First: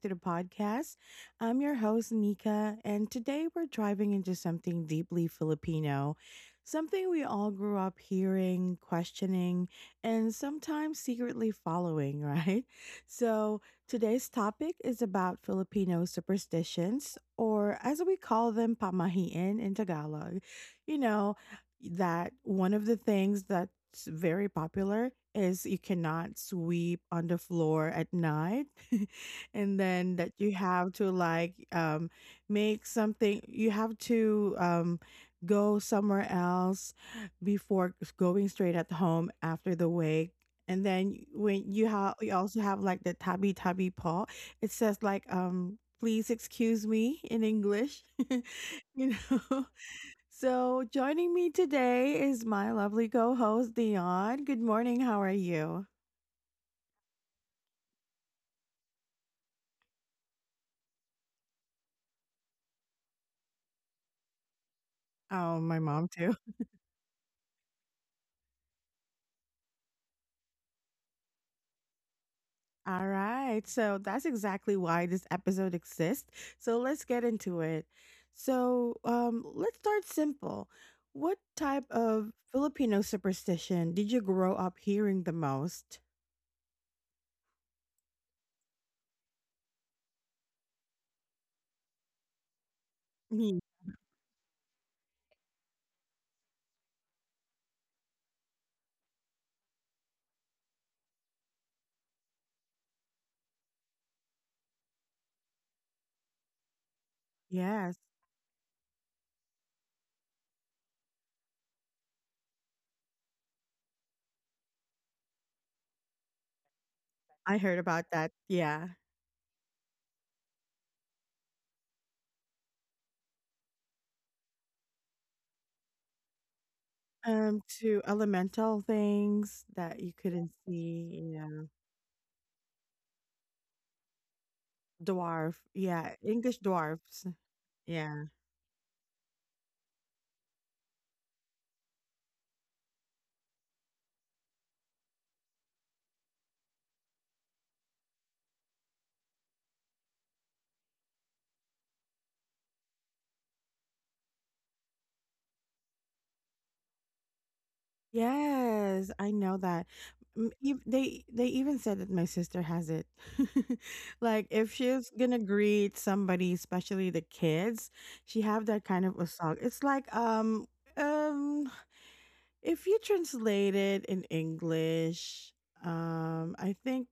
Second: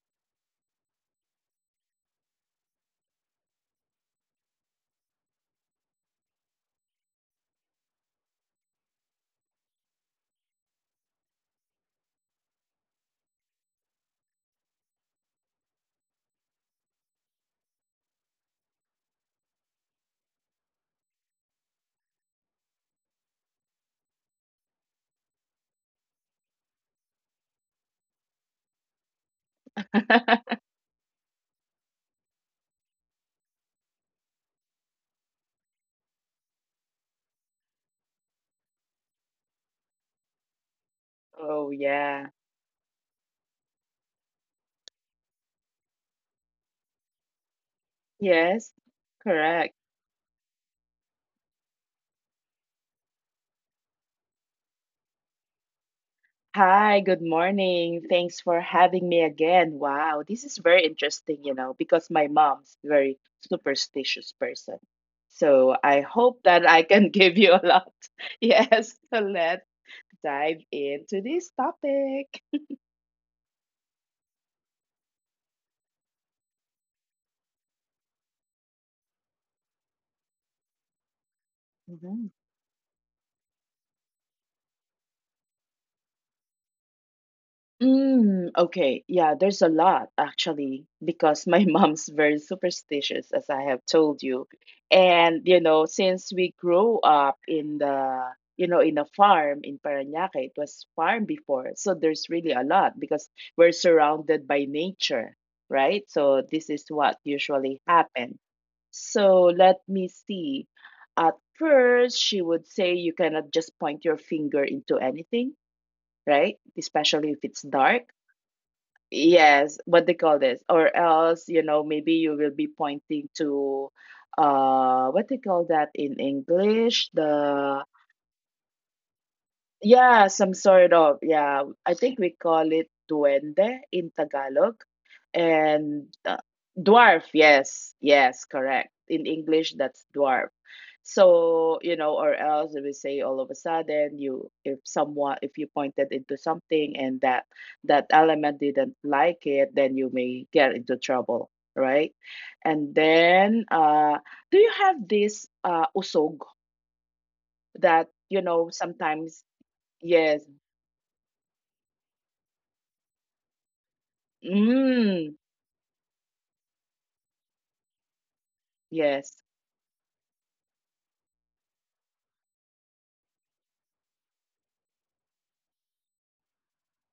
to the podcast. I'm your host, Nika, and today we're driving into something deeply Filipino, something we all grew up hearing, questioning, and sometimes secretly following, right? So, today's topic is about Filipino superstitions, or as we call them, pamahiin in Tagalog. You know, that one of the things that's very popular is you cannot sweep on the floor at night. And then that you have to like make something. You have to go somewhere else before going straight at home after the wake. And then y- when Oh, you have yeah. you also have like the tabby tabby paw. It says like please excuse me in English. Yes, you know correct. so, joining me today is my lovely co host, Dion. Good morning. How are you? Hi, good morning. Thanks for having me again. Wow, this is very interesting, you know, because my mom's very superstitious person. Oh, So my I mom, too. hope that I can give you a lot. Yes, so let's dive into this topic. All right. So, that's exactly why this episode exists. So, let's get into it. So, let's start simple. What type of Filipino superstition did you grow up hearing the most? Mm, okay. Yeah, there's a lot actually because my mom's very superstitious, as Me. I have told you. And you know, since we grew up in the you know in a farm in Parañaque, it was farm before, so there's really a lot because we're surrounded by nature, right? So this is what usually Yes, happens. So let me see. At first, she would say you cannot just point your finger into anything, right? Especially if I it's heard about dark, that. Yeah. yes, what they call this, or else you know maybe you will be pointing to what they call that in English, the To elemental things that you yeah, couldn't some sort of, see. Yeah. yeah. I think we call it duende in Tagalog. Dwarf. Yeah, And English dwarfs. Dwarf, yes, Yeah. yes, correct. In English, that's dwarf. So, you know, or else we say all of a sudden you if someone if you pointed into something and that that element didn't like it, then you may get into trouble, right? And then do you have this usog that you know Yes, I sometimes, know that. yes. Mm, they even said that my sister has it. Like if she's gonna Mm, greet somebody, especially the kids, she have that kind of yes. usag. It's like um if you translate it in English, I think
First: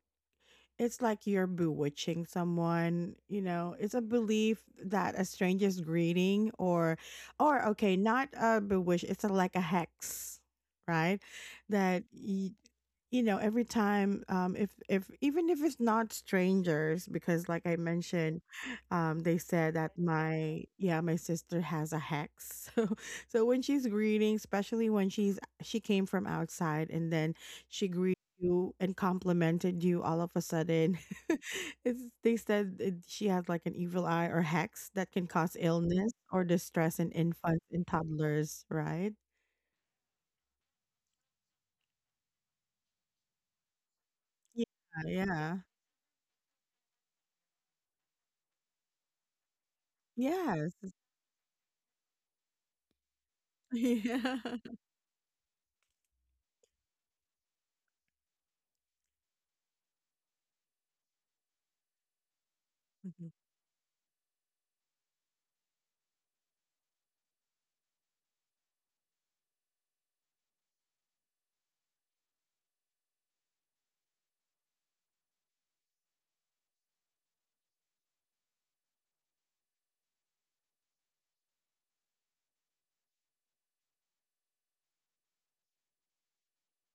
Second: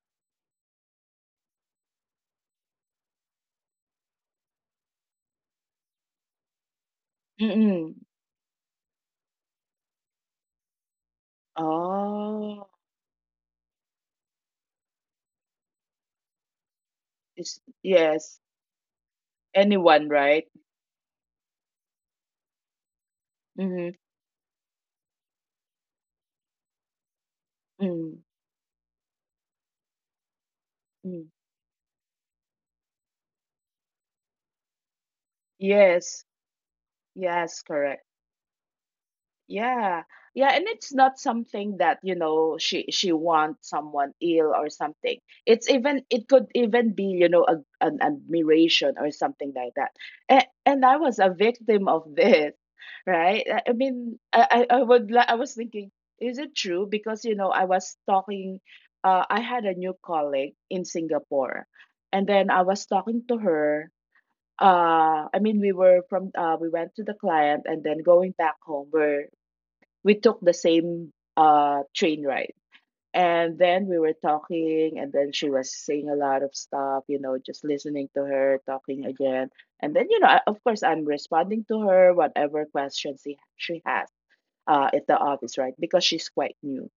it's like you're bewitching someone. It's a belief that a stranger's greeting or Mm-mm. okay, not a bewitch, it's a, like a hex, right? That Oh, every time if even if it's not strangers because it's like I yes. mentioned, they said that Anyone, right? my, yeah, my sister has a hex. So when she's Mm-hmm. greeting, especially when she came from outside and then she greets Mm, you and complimented you all of a sudden. mm. They said it, she has like an evil eye or hex that can cause illness Yes. or distress in Yes, infants and correct. toddlers, right? Yeah. Yeah, and it's not something that, you know, she wants someone ill Yeah, or something. yeah. It's even it could even be, you know, a, an admiration or something like that. Yes. And I was a victim of this, right? I mean, Yeah. I would I was thinking, is it true? Because, you know, I was talking, I had a new colleague in Singapore. And then I was talking Mhm. to her. I mean we were from we went to the client, and then going back home, we took the same train ride. And then we were talking, and then she was saying a lot of stuff, you know, just listening to her, talking again. And then, you know, I, of course, I'm responding to her, whatever questions she has at the office, right? Because she's quite new.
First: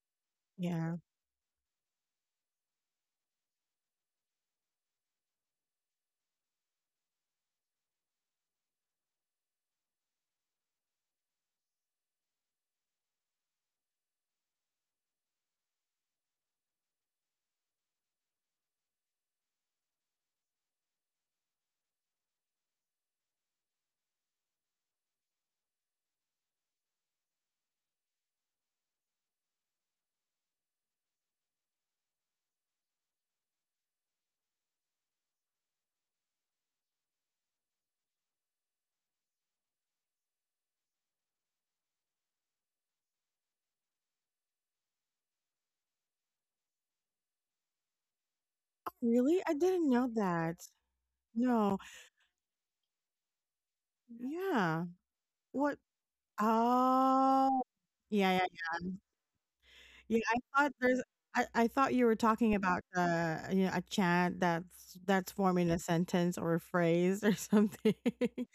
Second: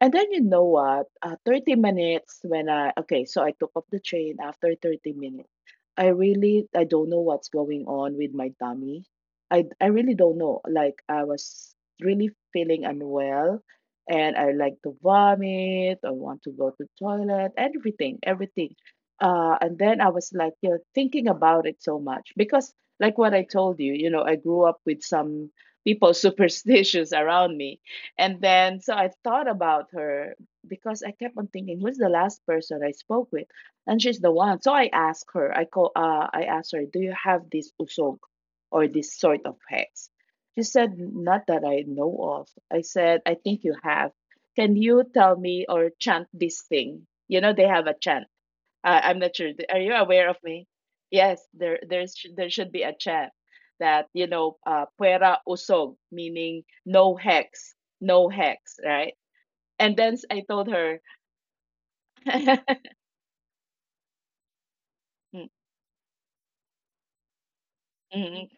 And then you know Yeah. what? 30 minutes when I, okay, so I took off the train after 30 minutes. I really, I don't know what's going on with my tummy. I really don't know. Like I was really feeling unwell and I like to vomit. I want to go to toilet, everything, everything. And then I was like, you know, thinking about it so much because like what I told you, you know, I grew up with some people superstitious around me and then, so I thought about her because I kept on thinking, who's the last person I spoke with? And she's the one. So I asked her, I call, I asked her, do you have this usog or this sort of hex? She said, not that I know of. I said, I think you have. Can you tell me or chant this thing? You know, they have a chant. Oh, I'm not really? sure. I Are didn't you know aware of me? that. Yes, there No. there's there should be a chant that you know, Yeah. "puera What? usog," meaning no Oh. hex, no Yeah, yeah, hex, right? And then yeah, I I told thought her. there's I I thought you were talking about, Mm, a chant that's forming a sentence or a phrase or something. mm.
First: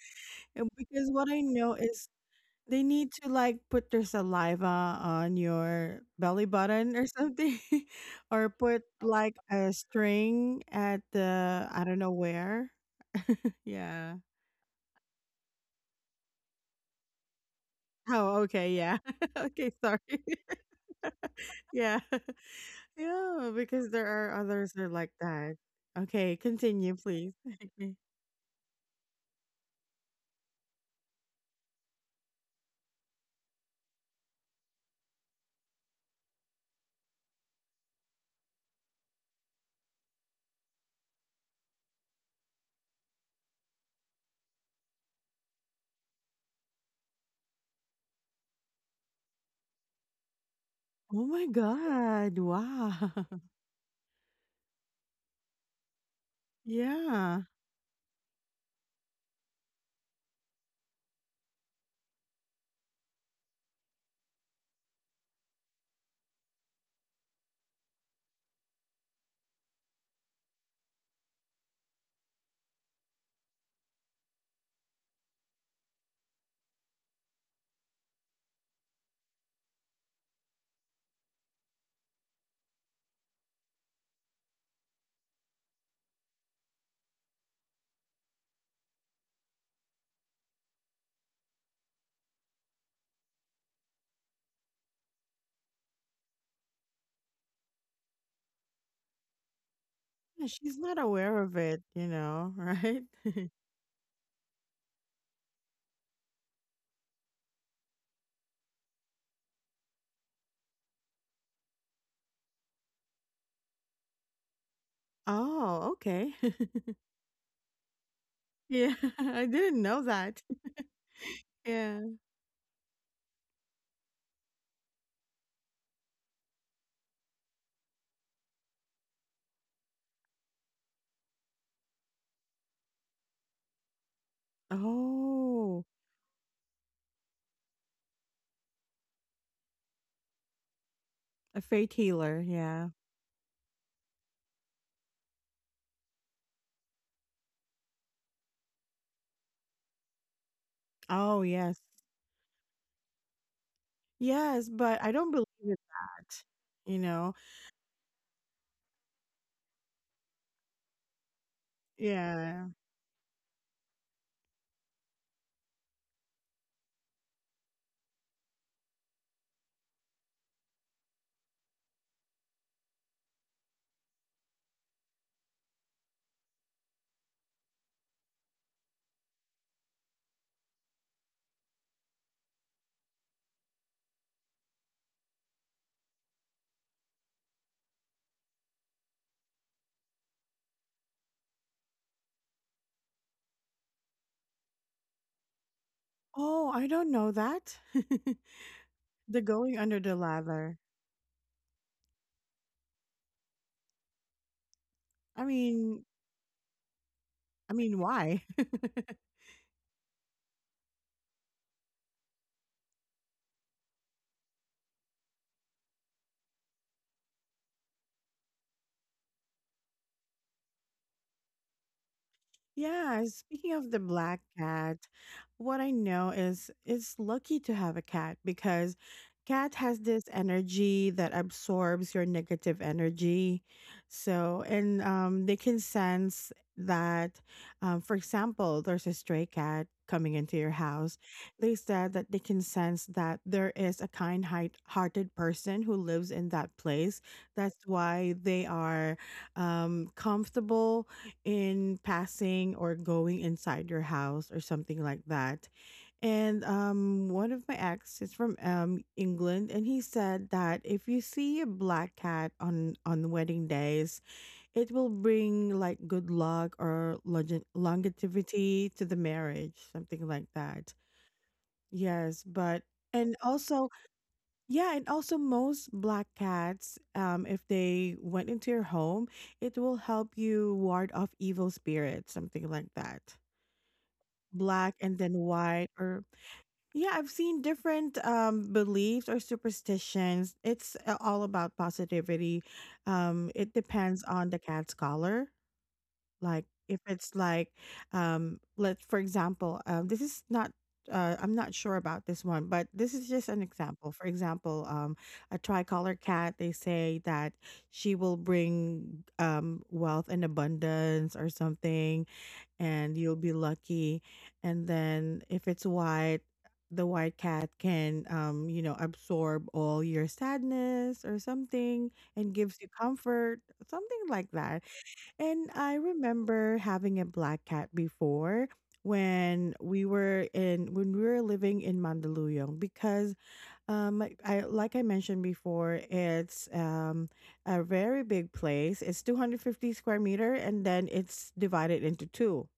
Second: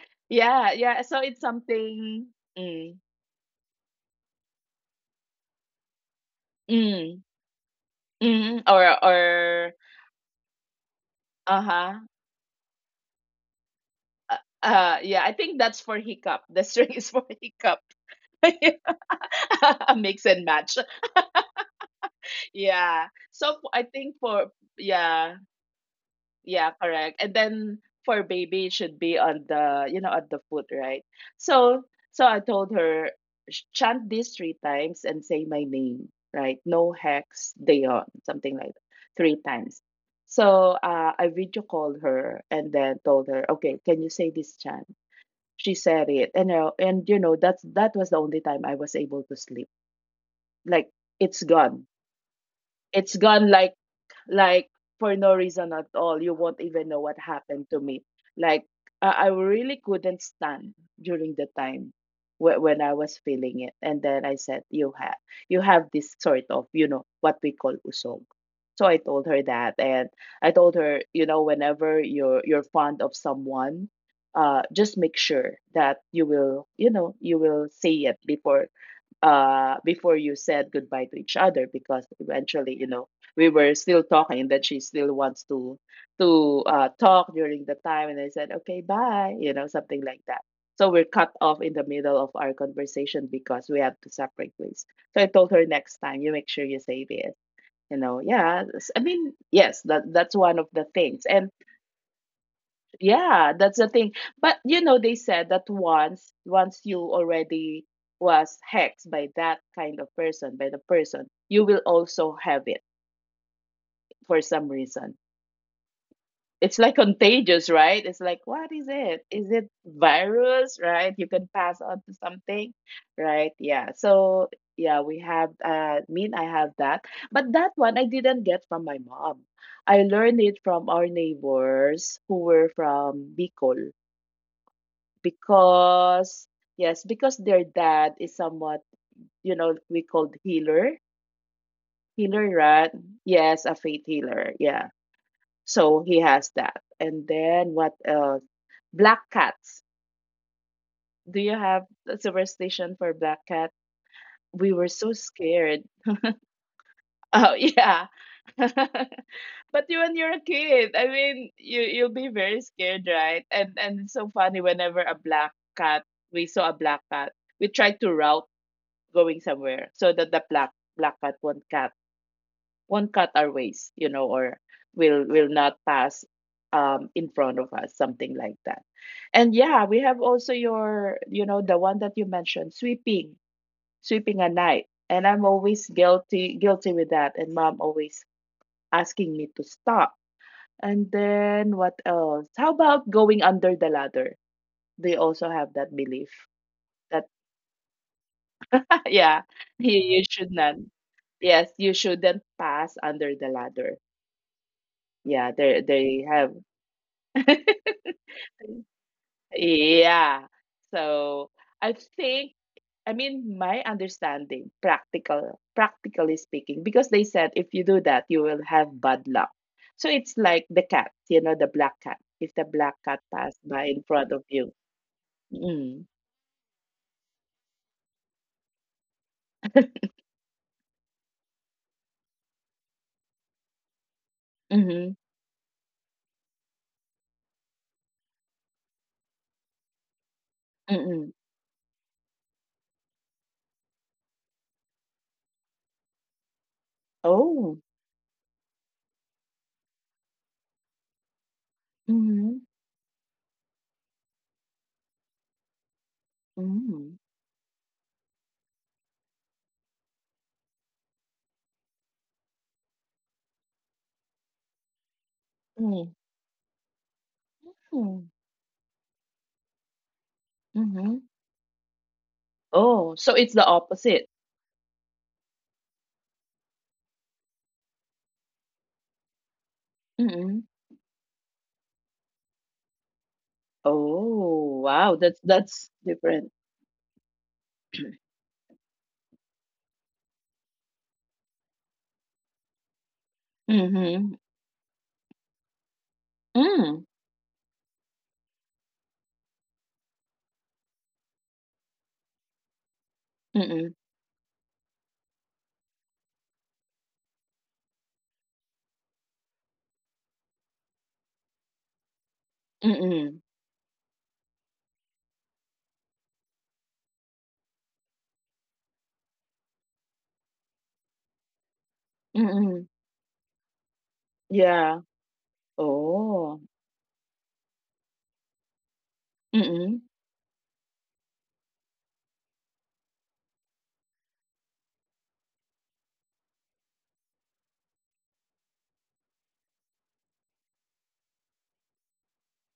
And Yeah, yeah. because So what it's I know is something, they mm, need to, like, put their saliva on your belly button or mm, something, or mm, put, like, a or string at the I don't uh-huh. know where. Yeah. uh yeah. I think that's for hiccup. The string is for hiccup. Oh, okay, yeah. Okay, A sorry. mix and match. Yeah. Yeah. So Yeah, I because there think are for others that are like yeah. that. Okay, Yeah, continue, correct. And please. then for baby, it should be on the, you know, at the foot, right? So, so I told her, Chant this three times and say my name, right? No hex, Dayon, something like that, three times. So I video called her and then told her, okay, can you say this chant? She said it, and you know that's that was the only time I was able to sleep. Like Oh it's my gone, God. Wow. it's gone. Like for no reason at all. You won't even know what Yeah. happened to me. Like I really couldn't stand during the time when I was feeling it, and then I said, you have this sort of you know what we call usog." So I told her that, and I told her, you know, whenever you're fond of someone, just make sure that you will, you know, you will say it before before you said goodbye to each other because eventually you know we were still talking and that she still wants to talk during the time, and I said okay bye, you know, something like that. So we're cut off in the middle of our conversation because we have to separate ways. So I told her next time you make sure you save it, you know. Yeah, I mean yes, that that's Yeah, one of she's the not things. aware And of it, you know, right? yeah, that's the thing, but you know they said that once you already was hexed by that kind of person, by the person, you will also have it for some reason. Oh, okay. It's like contagious, right? It's like, what is Yeah, it? I Is it didn't know that. virus, right? You can pass Yeah. on to something, right? Yeah. So yeah, we have mean I have that. But that one I didn't get from my mom. I learned it from our neighbors who were from Bicol Oh, because yes, because their dad is somewhat, you know, we called healer. a fate healer. Healer, Yeah. right? Yes, a faith healer. Yeah. So he has that. And then what else? Black cats. Oh, Do you yes. have a superstition for black cat? Yes, We were but I so don't believe in scared. that. You know? Oh yeah. But you when you're a kid, I mean, you you'll be very Yeah. scared, right? And it's so funny whenever a black cat, we saw a black cat, we tried to route going somewhere so that the black cat won't cat. Won't cut our ways, you know, or will not pass in front of us, something like that. And yeah, we have also your, you know, the one that you mentioned, sweeping, sweeping at night. And I'm always guilty with that. And mom always asking me to stop. And then what else? How about going under the ladder? They also have that belief Oh, I don't that know that. yeah, The going you, under the you should not, ladder. yes, you shouldn't pass under the ladder. I Yeah, mean they have I mean, why? yeah. So I think, I mean, my understanding, practical, practically speaking, because they said if you do that, you will have bad luck. So it's like the cat, you know, the black cat. If the black cat Yeah, passed speaking by of the in front black of you. cat, what I Mm, know is it's lucky to have a cat because cat has this energy that absorbs your negative energy. So, and mm-hmm, they can sense that, for example, there's a stray cat coming into your house. mm-hmm. They said that they can sense that there is a kind-hearted person who lives in that place. Oh, That's why they are comfortable in mm-hmm, passing or going inside your house or something like that. And mm-hmm, one of my ex is from England, and he said that if you see a black cat on wedding days, it will bring like mm-hmm, good luck or longevity to the marriage, something like that. mm-hmm. Yes, but Oh, and so it's the also, opposite. yeah, and also most black cats, if they went into your home, it will help Mm-hmm. you ward off evil spirits, something like that. Oh, Black and wow, then white, that's or different. yeah, I've seen different beliefs or superstitions. It's all about positivity. It depends Mm-hmm. on the cat's color like if Mm. it's like let for example this is not I'm not sure about this one, but this is just an Mm, example. For example, a tricolor cat, they say that she will bring wealth and abundance or something, and you'll mm, be lucky. And then if it's white, the white cat can, absorb all your sadness or something and gives you mm. comfort, something like that. Yeah, And I oh, remember having a black cat before mm, when we were living in Mandaluyong because like I mentioned before it's a very big place. It's 250 square meter and then it's divided into two.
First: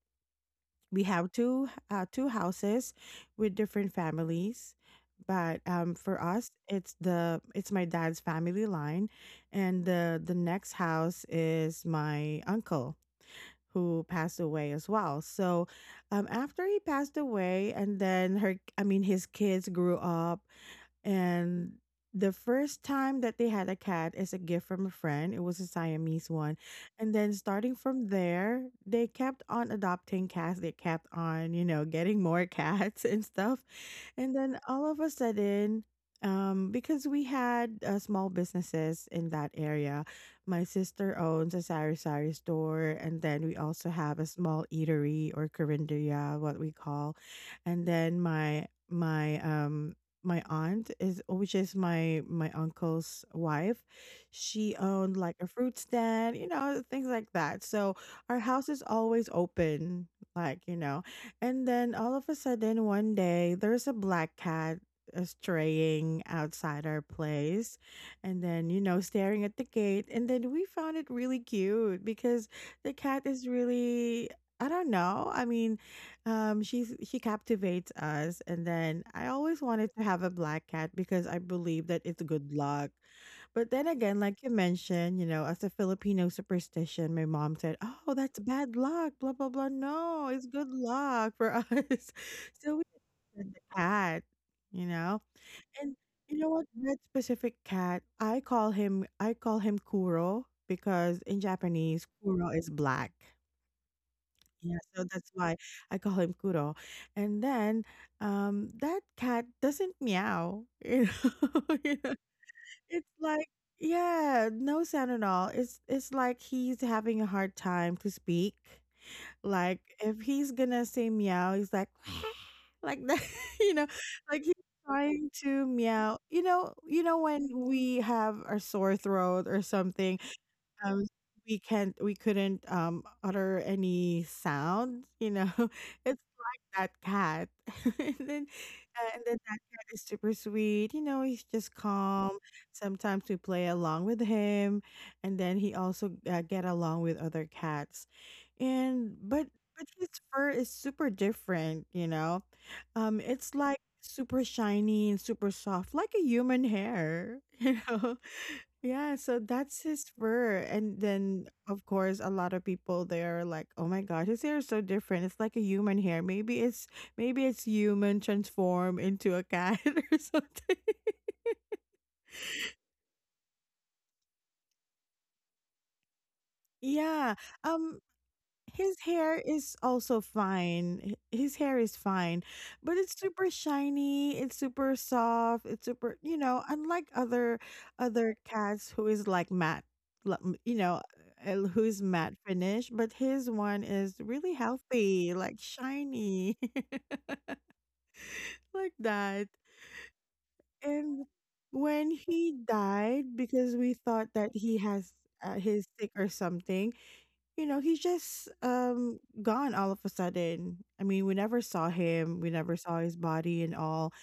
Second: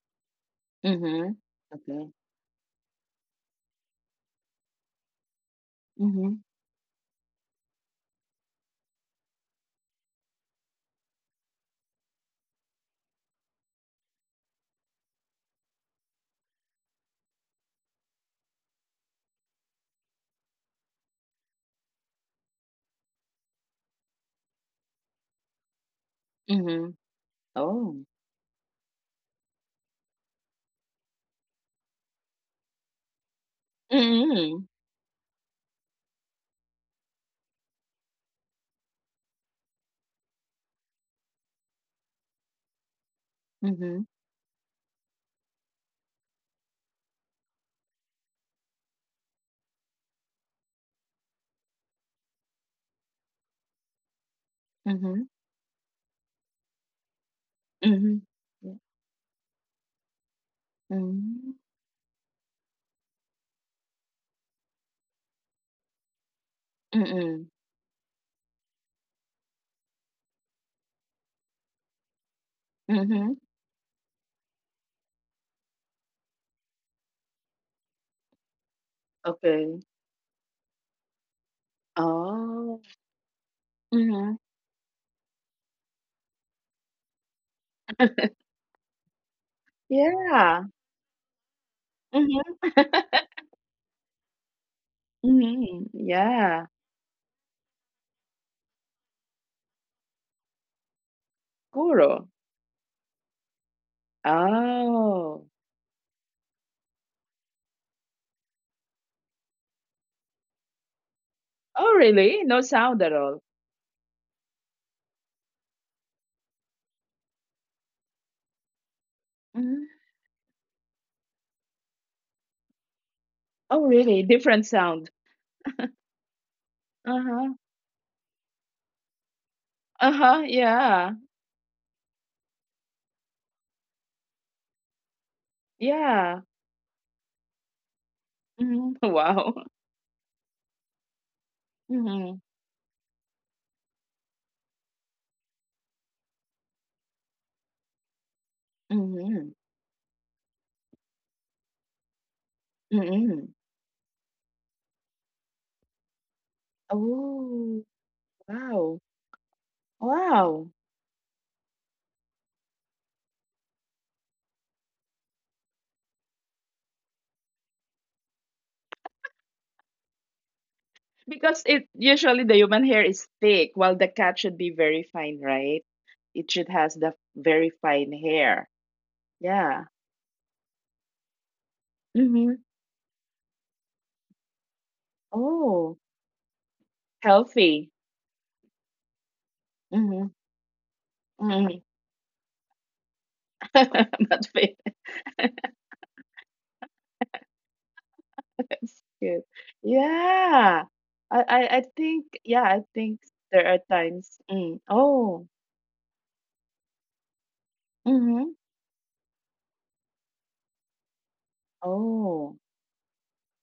We have mhm. two Okay, houses with different families. But for mhm, us, it's the it's my dad's family line, and the next house is my uncle who passed away as well. So, after he passed away, and then her, I mean, his kids grew up, and the first time that they had a cat is a gift from a friend. It was a Siamese one. mhm. And then starting Oh, from there, they kept on adopting cats. They kept on, getting more cats and stuff. And then mm, all of a sudden, because we had small businesses in that area, my sister owns a sari sari store, and then we also mhm, have a small eatery or carinderia, what we call, and then my aunt is which is my uncle's wife, she owned mhm, like a fruit stand, things like that. So mhm. our house Yeah, is always open, like you know and then all of a sudden one day there's a black cat straying outside our mm, mm, place, and then staring at the gate, and then we found it really cute because the cat mhm. is really I don't know. I mean, she captivates us, and then I always Okay. wanted to have a black cat because I believe that it's good Oh, luck. But then again, like mhm. you mentioned, as a Filipino superstition, my mom said, "Oh, that's bad luck." Blah blah blah. No, it's good Yeah, luck for us. So mhm. we adopted the cat, you know, and Mhm, you know what? yeah, That specific cat, I call him Kuro because in Japanese, Kuro. Kuro is black. Yeah, so that's Oh. why I call him Kuro. And then that cat doesn't meow. You know? Oh, You know, really? No sound it's at all. like yeah, no sound at all. It's like he's having a hard time to speak. Like Mhm. if he's gonna say meow, he's like like that, you Oh, know, really? like he's Different sound. trying to meow. You know when Uh-huh. we have our sore throat or something Uh-huh, um, yeah. we couldn't utter any sound, you know. It's Yeah. like that cat. And then Mhm. And then that Wow. cat is super sweet. You know, he's just calm. Mhm. Sometimes we play along with him, and then he also get along with other cats. And Mhm. but his fur is super different, you know. It's like Mhm. super shiny and super soft, like a human hair, you know. Oh, Yeah, so wow. that's his fur. And Wow. then, of course, a lot of people there are like, "Oh my gosh, his hair is so different. It's like a human hair. Maybe it's human transformed into a cat or something." Because it usually the human hair is thick, while the cat should be very fine, right? It should Yeah. has the Um very fine His hair. hair is also Yeah. fine. His hair is fine, but Mhm. it's super shiny, it's super soft, it's super, you Oh, know, unlike other healthy. cats who is like matte, like, you Mhm. know, who's matte Mhm. finish, but his one is really Not healthy, fit. like shiny, like that. That's good. And Yeah. I, when I I he think yeah, died I think because we there thought are that he times. has Mm. His Oh. sick or something, you know, he's just Mhm. Gone all of a sudden. I mean, we never saw him, we never saw his Oh. body and all.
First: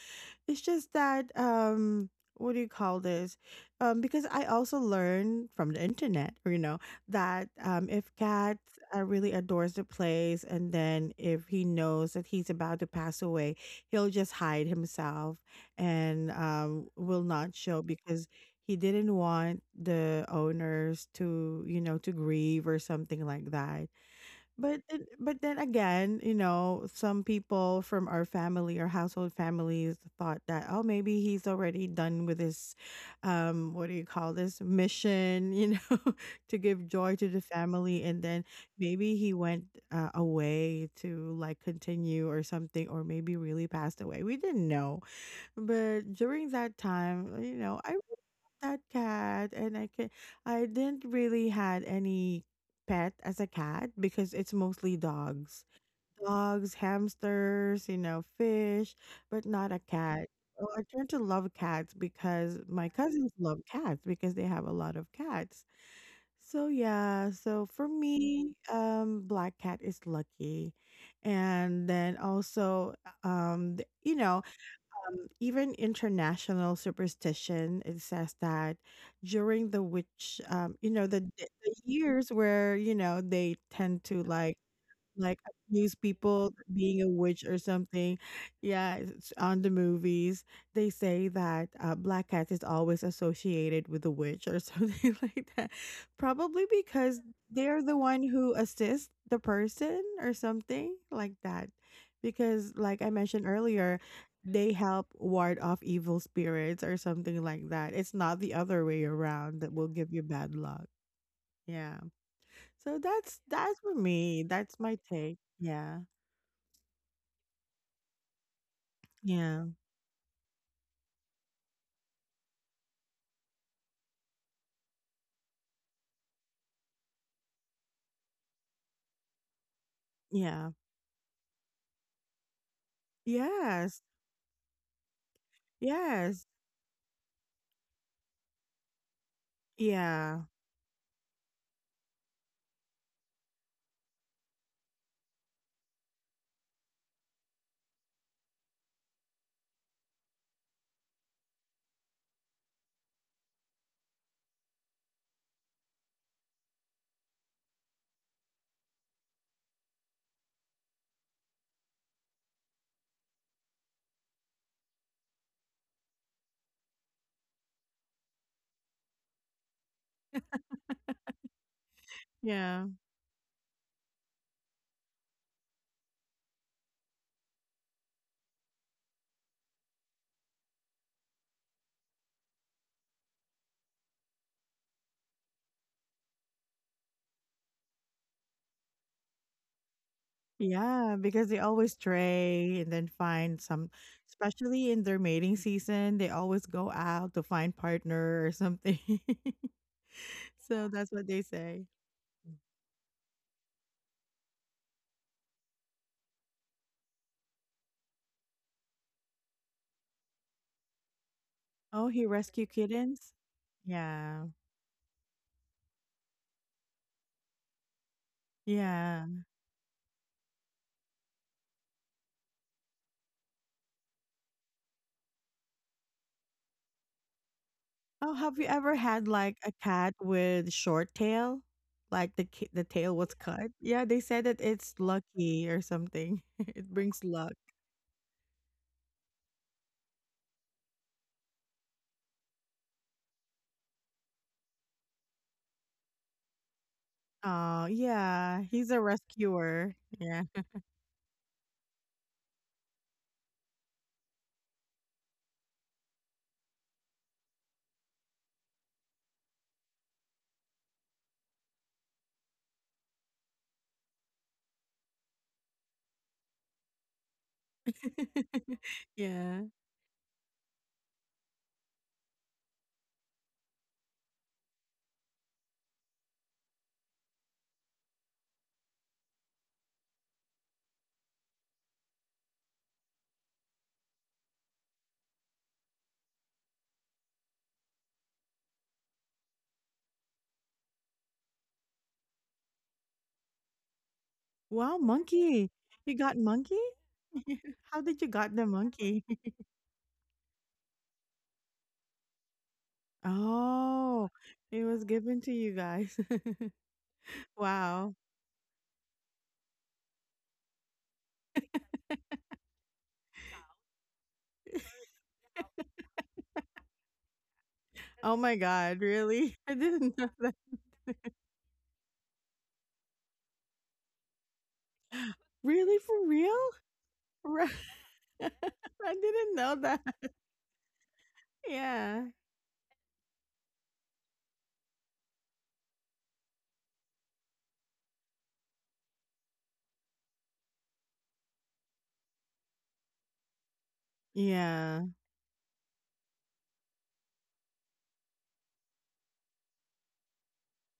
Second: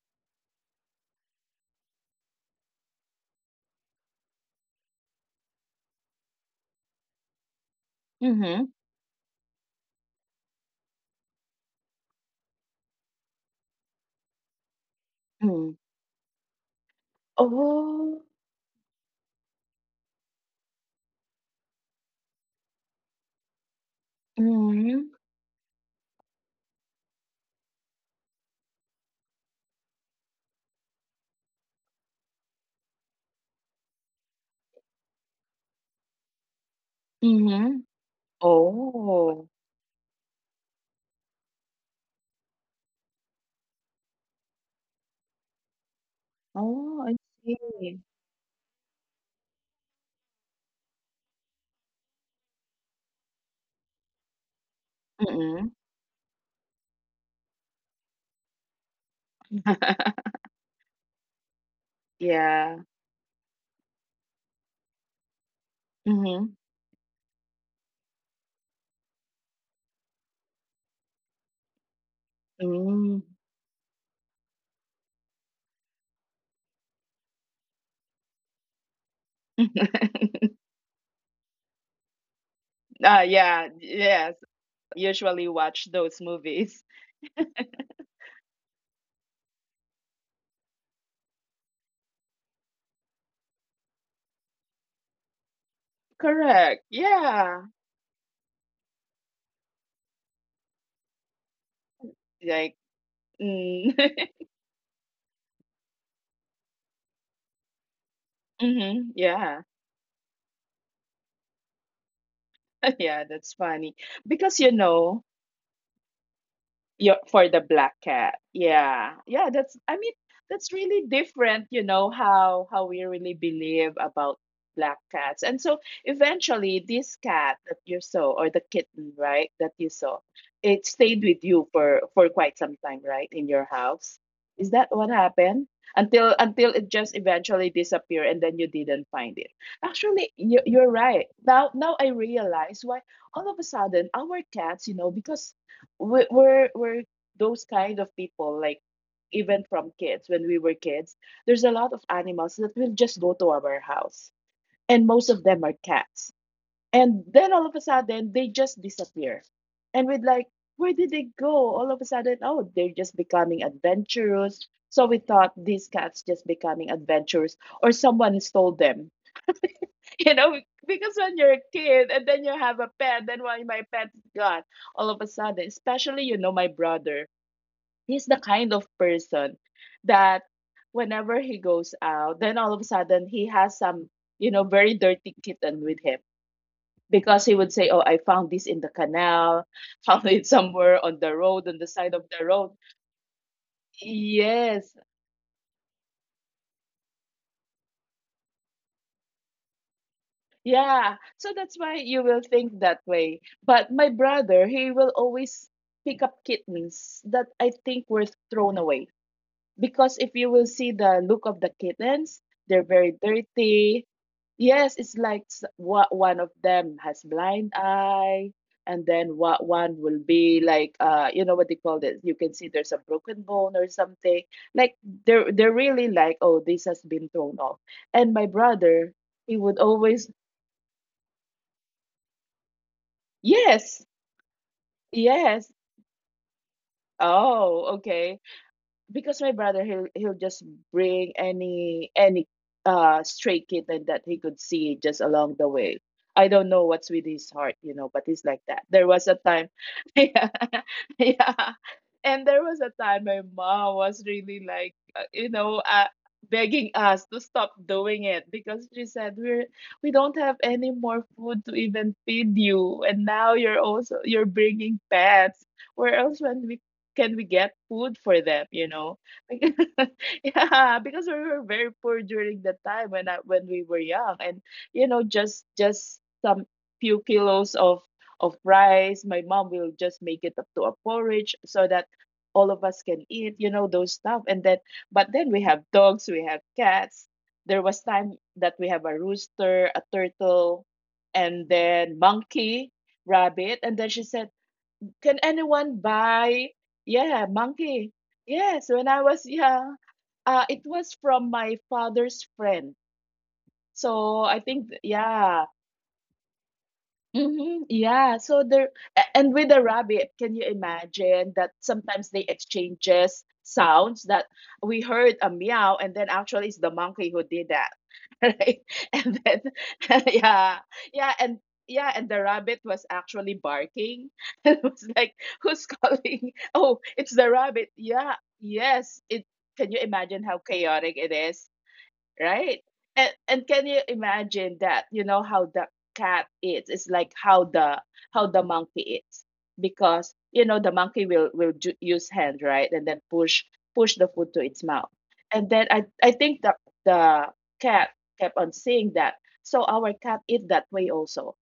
It's just that what do you call this? Because I also learned from the internet, you know, that if cat Mh-mh. Really adores the place and then if he knows that he's about to pass away, he'll just hide himself Mh. and will not show Oh. because he didn't want the owners to, you know, to grieve or something like that. But then- Mhm. but then again, some people from our family or household families thought that oh maybe he's already done with his what do you call this mission, you know, to give joy to the Mhm. family and then maybe he Oh. went away to like continue or something or maybe really passed away. We didn't know. But during that Oh, I time, you know, I really see. loved that cat, and I didn't really had any pet as a cat because it's mostly dogs, Mm. dogs, hamsters, you know, fish, but not a cat. Oh, I turned to love cats because Yeah. my cousins love cats because they have a lot of cats. Mhm. So yeah, so for me, black cat is lucky, and then also Mm. um, th- you know, even international superstition it says that during the witch you know the years where you know they yeah, tend to yes. like Usually watch accuse those people of movies. being a witch or something. Yeah, it's on the movies. They say that black cat is always associated with a witch or something like that. Probably Correct. because Yeah. they're the one who assists the person or something like that. Because, Like like I mentioned mm. earlier, they help ward off evil spirits or something like that. It's not the other way Mhm. around Yeah. that will give you bad luck. Yeah. So Yeah, that's that's that's for funny. me. Because, you That's my know, take. Yeah. yeah, for the black cat. Yeah. Yeah, Yeah. that's I mean, that's really different, you know, how we really believe about black cats. And so eventually this cat that you saw or the kitten, right, that you saw, it Yeah. stayed with you for quite some time, right, in your house. Yes. Is that what happened? Until Yes. It just eventually disappeared and then you didn't find it. Actually, Yeah. you're right. Now I realize why all of a sudden our cats, you know, because we're those kind of people, like even from kids when we were kids, there's a lot of animals that will just go to our house, and most of them are cats, and then all of a sudden they just disappear, and we'd like, where did they go all of a sudden? Oh, they're just becoming adventurous. So we thought these cats just becoming adventurous or someone stole them. You know, because when you're a kid and then you have a Yeah. pet, then why my pet's gone all of a sudden? Especially, you know, my brother, he's the kind of person that whenever he goes out, then all of a sudden he has some, you know, very dirty kitten with him, because he would say, "Oh, I found this in the canal, found it somewhere on the road, Yeah. on the Because they side of the always road." stray and then find some, Yes. especially in their mating season, they always go out to find partner or something. Yeah. So So that's that's what they why you say. will think that way. But my brother, he will always pick up kittens that I think were thrown away, because if you will see the look of the kittens, Oh, he they're very rescue kittens? dirty. Yes, Yeah. it's like, what, one of them has blind eye, and then what, Yeah. one will be like, you know what they call it? You can see there's a broken bone or something. Like, they're really like, oh, this has been thrown off. And my Oh, brother, have you ever he would had like always, a cat with short tail? Like the the tail was yes, cut? Yeah, they said that it's yes. lucky or something. It brings Oh, luck. okay. Because my brother, he'll just bring any stray kitten that he could see just along the way. I don't know what's with his heart, you know, but he's Oh like that. There yeah, was a he's a time, yeah, rescuer. Yeah. yeah, and there was a time my mom was really like, you know, begging us to stop doing it, because she said we're, we don't have any more food to even feed you, and now you're also you're bringing pets. Where else when we can we get food for them, you know? Yeah. Yeah, because we were very poor during the time when I, when we were young, and you know, just some few kilos of rice my mom will just make it up to a porridge so that all of us can eat, you know, those stuff. And then, but then we have dogs, we have cats. There was time that we have a rooster, a turtle, and then monkey, rabbit, and then she said, can Wow, anyone monkey. buy? You got monkey? Yeah, monkey. How did Yes, you when got I the was, monkey? yeah, it was from my father's friend. So I Oh, think, it was yeah, given to you guys. Mhm, yeah, so Wow. there and with the rabbit, can you imagine that sometimes they exchanges sounds, that we heard a meow and then actually it's the monkey who did that. Right? Oh my And god, then really? I didn't yeah. know that. Yeah, and yeah, and the rabbit was actually barking. It was like, who's calling? Really, for Oh, real? it's the rabbit. Ri Yeah. Yes. It, I can you didn't know imagine how that. chaotic it is? Right? Yeah. And can you imagine that? You know how the cat eats. It's like how the monkey eats, because you know the monkey will will use hand, right, and then push, push the food to its mouth. Yeah. And then I think the cat kept on seeing that. So our cat eat that way also.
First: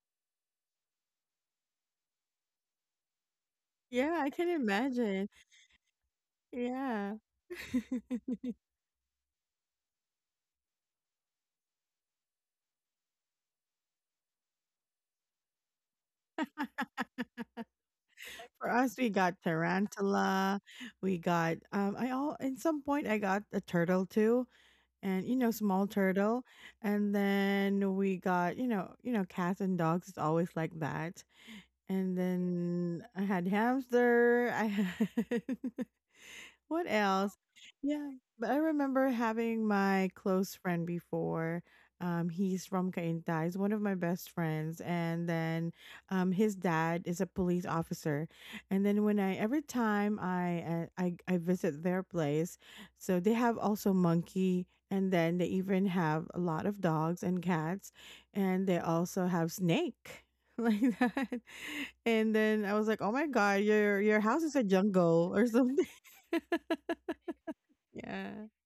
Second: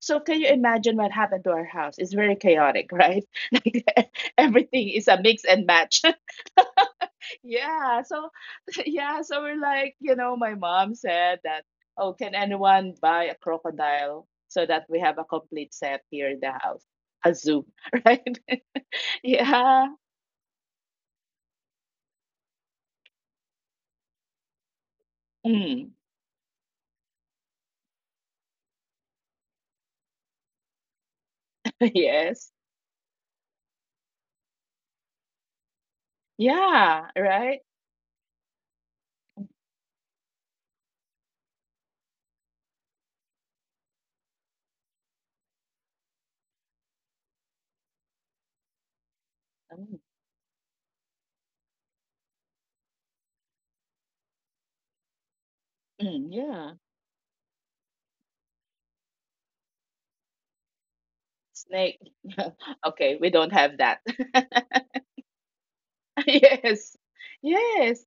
So can you imagine what happened to our house? It's very chaotic, right? Like Yeah, I can everything is a imagine. mix and match. Yeah. Yeah, so yeah, so we're like, you know, my mom said that, oh, can anyone buy a crocodile so that we have a complete set here in the house, a zoo, right? For us, we got Yeah. tarantula. We got I all in some point I got a turtle too, and you know small Mm. turtle, and then we got you know cats and dogs. It's always like that. And Yes. then I had hamster. I had What else? Yeah, right? Yeah, but I remember having my close friend before. He's from Cainta. He's one of my best friends, and then his dad is a police officer. And then when I every time Mm. I visit their place, so they have also monkey, and then they even have a lot Mm. of dogs Yeah. and cats, and they also have snake like that. And Snake. then I was like, "Oh my god, Okay, we don't your have house is that. a jungle or something." Yes. Yeah. Yes.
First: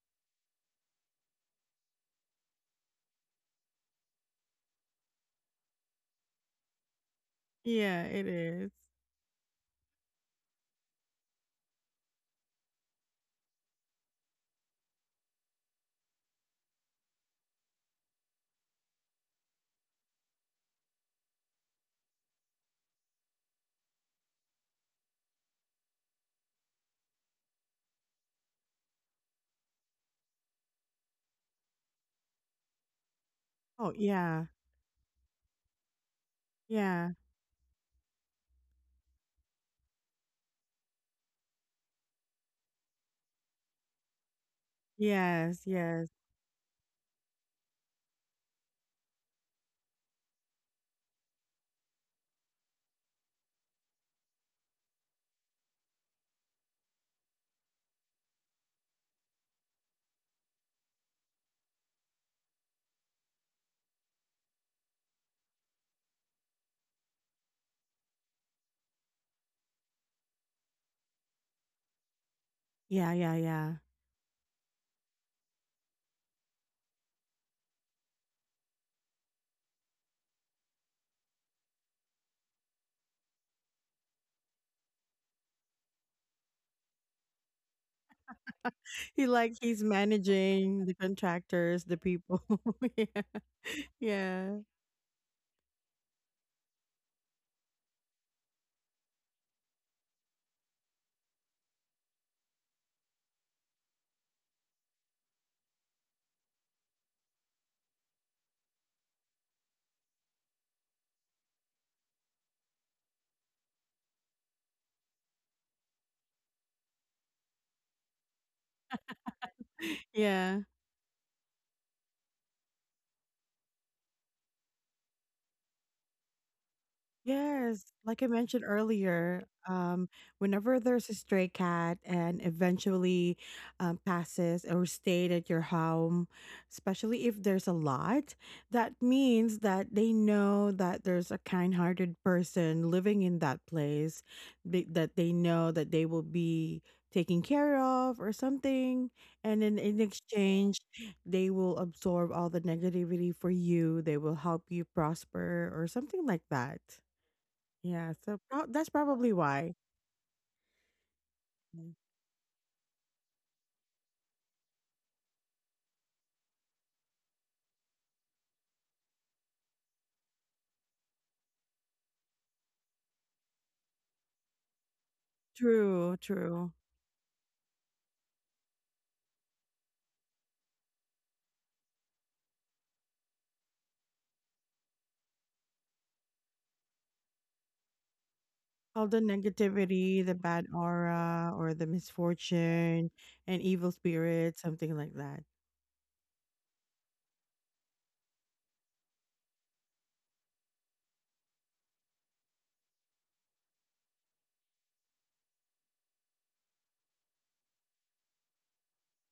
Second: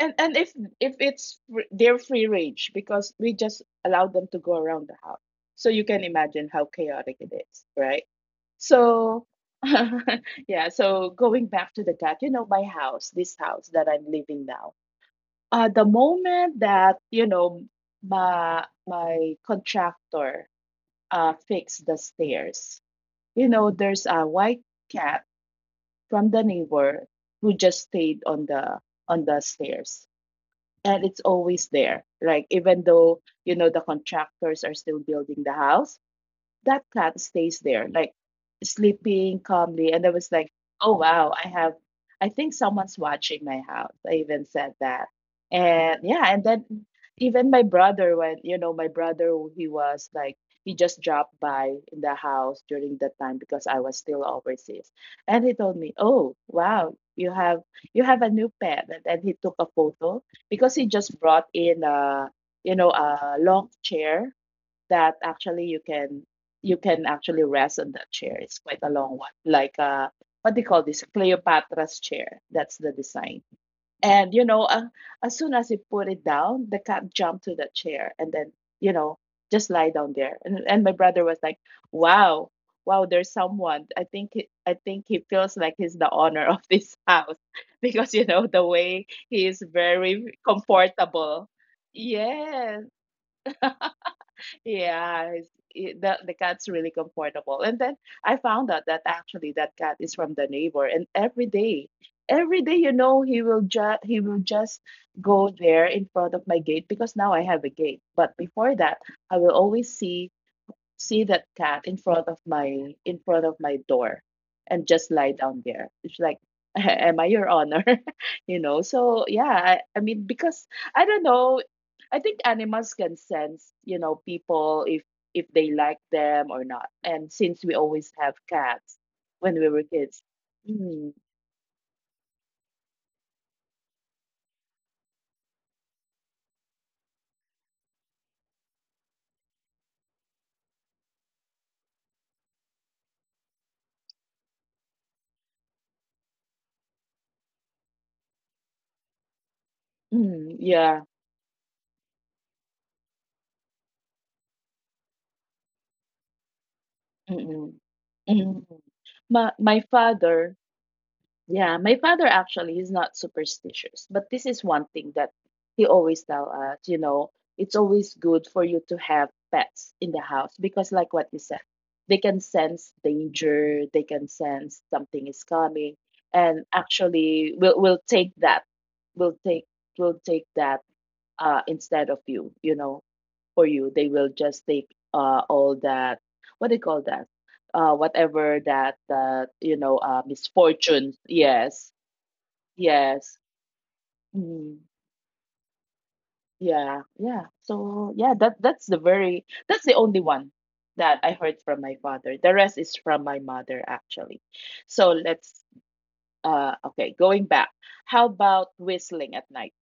And if if they're free range, because we just allow them to go around the house, so you can imagine how chaotic it is, right? Yeah, it is. So yeah, so going back to the cat, you know, my house, this house that I'm living now, the moment that, you know, my contractor fixed the stairs, you know, there's a white cat from the neighbor who just stayed on the, on the stairs, and it's always there. Like even though you know the Oh, contractors yeah. are still building the house, that cat Yeah. stays there, like sleeping calmly. And I was like, oh, wow, I have, I think someone's watching my house. I even said that. Yes, And yeah, yes. and then even my brother, when, you know, my brother, he was like, he just dropped by in the house during that time because I was still overseas. And he told me, oh, wow, you have a new pet. And then he took a photo, because he just brought in a, you know, a long chair, that actually you can, you can actually rest on that chair. It's quite a long one, like, what do you call this? Cleopatra's chair. That's the design. Yeah, yeah, yeah. And you know, as soon as you put it down, the cat jumped to the chair and then, you know, just lie down there. And my brother was like, "Wow, wow, there's someone. I think he feels like he's the owner of this house because you know the way he is He like very he's managing the comfortable." contractors, the Yes, people. Yeah. Yeah. yeah, it's, it, the cat's really comfortable. And then I found out that actually that cat is from the neighbor, and every day, you know, he will just go there in front of my gate, because now I have a gate. But before that, I will always see, see that cat in front of my, in front of my door, and just lie down there. It's like, am I your honor? You know, so yeah, I mean, because I Yeah. don't know, I think animals can sense, you know, people if they like them or not. And since we always have Yes, like I cats mentioned when we were earlier, kids, mm, whenever there's a stray cat and eventually passes or stayed at your home, especially if there's a lot, that means that they know that there's a kind-hearted person living in that place, that they know that they will be taken care of or something. And then in mm, yeah, exchange, they will absorb all the negativity for you. They will help you prosper or something like that. mm, mm, Yeah, mm. so prob that's my my probably why. father Yeah, my father Mm. actually is not superstitious, but this is one thing that he always tell us, you know, it's always good for you to have pets in the house, because like what you said, they can sense danger, they can sense something is coming, and True, true. actually we'll will take that. We'll take will take that, instead of you, you know, for you. They will just take all that, what do you call that? Whatever that All the you know, negativity, the misfortune, bad yes. aura, or the Yes. misfortune and evil Mm. spirit, something like that. Yeah, yeah. So yeah, that that's the very, that's the only one that I heard from my father. The rest is from my mother actually. So let's, okay, going back. How about whistling at night?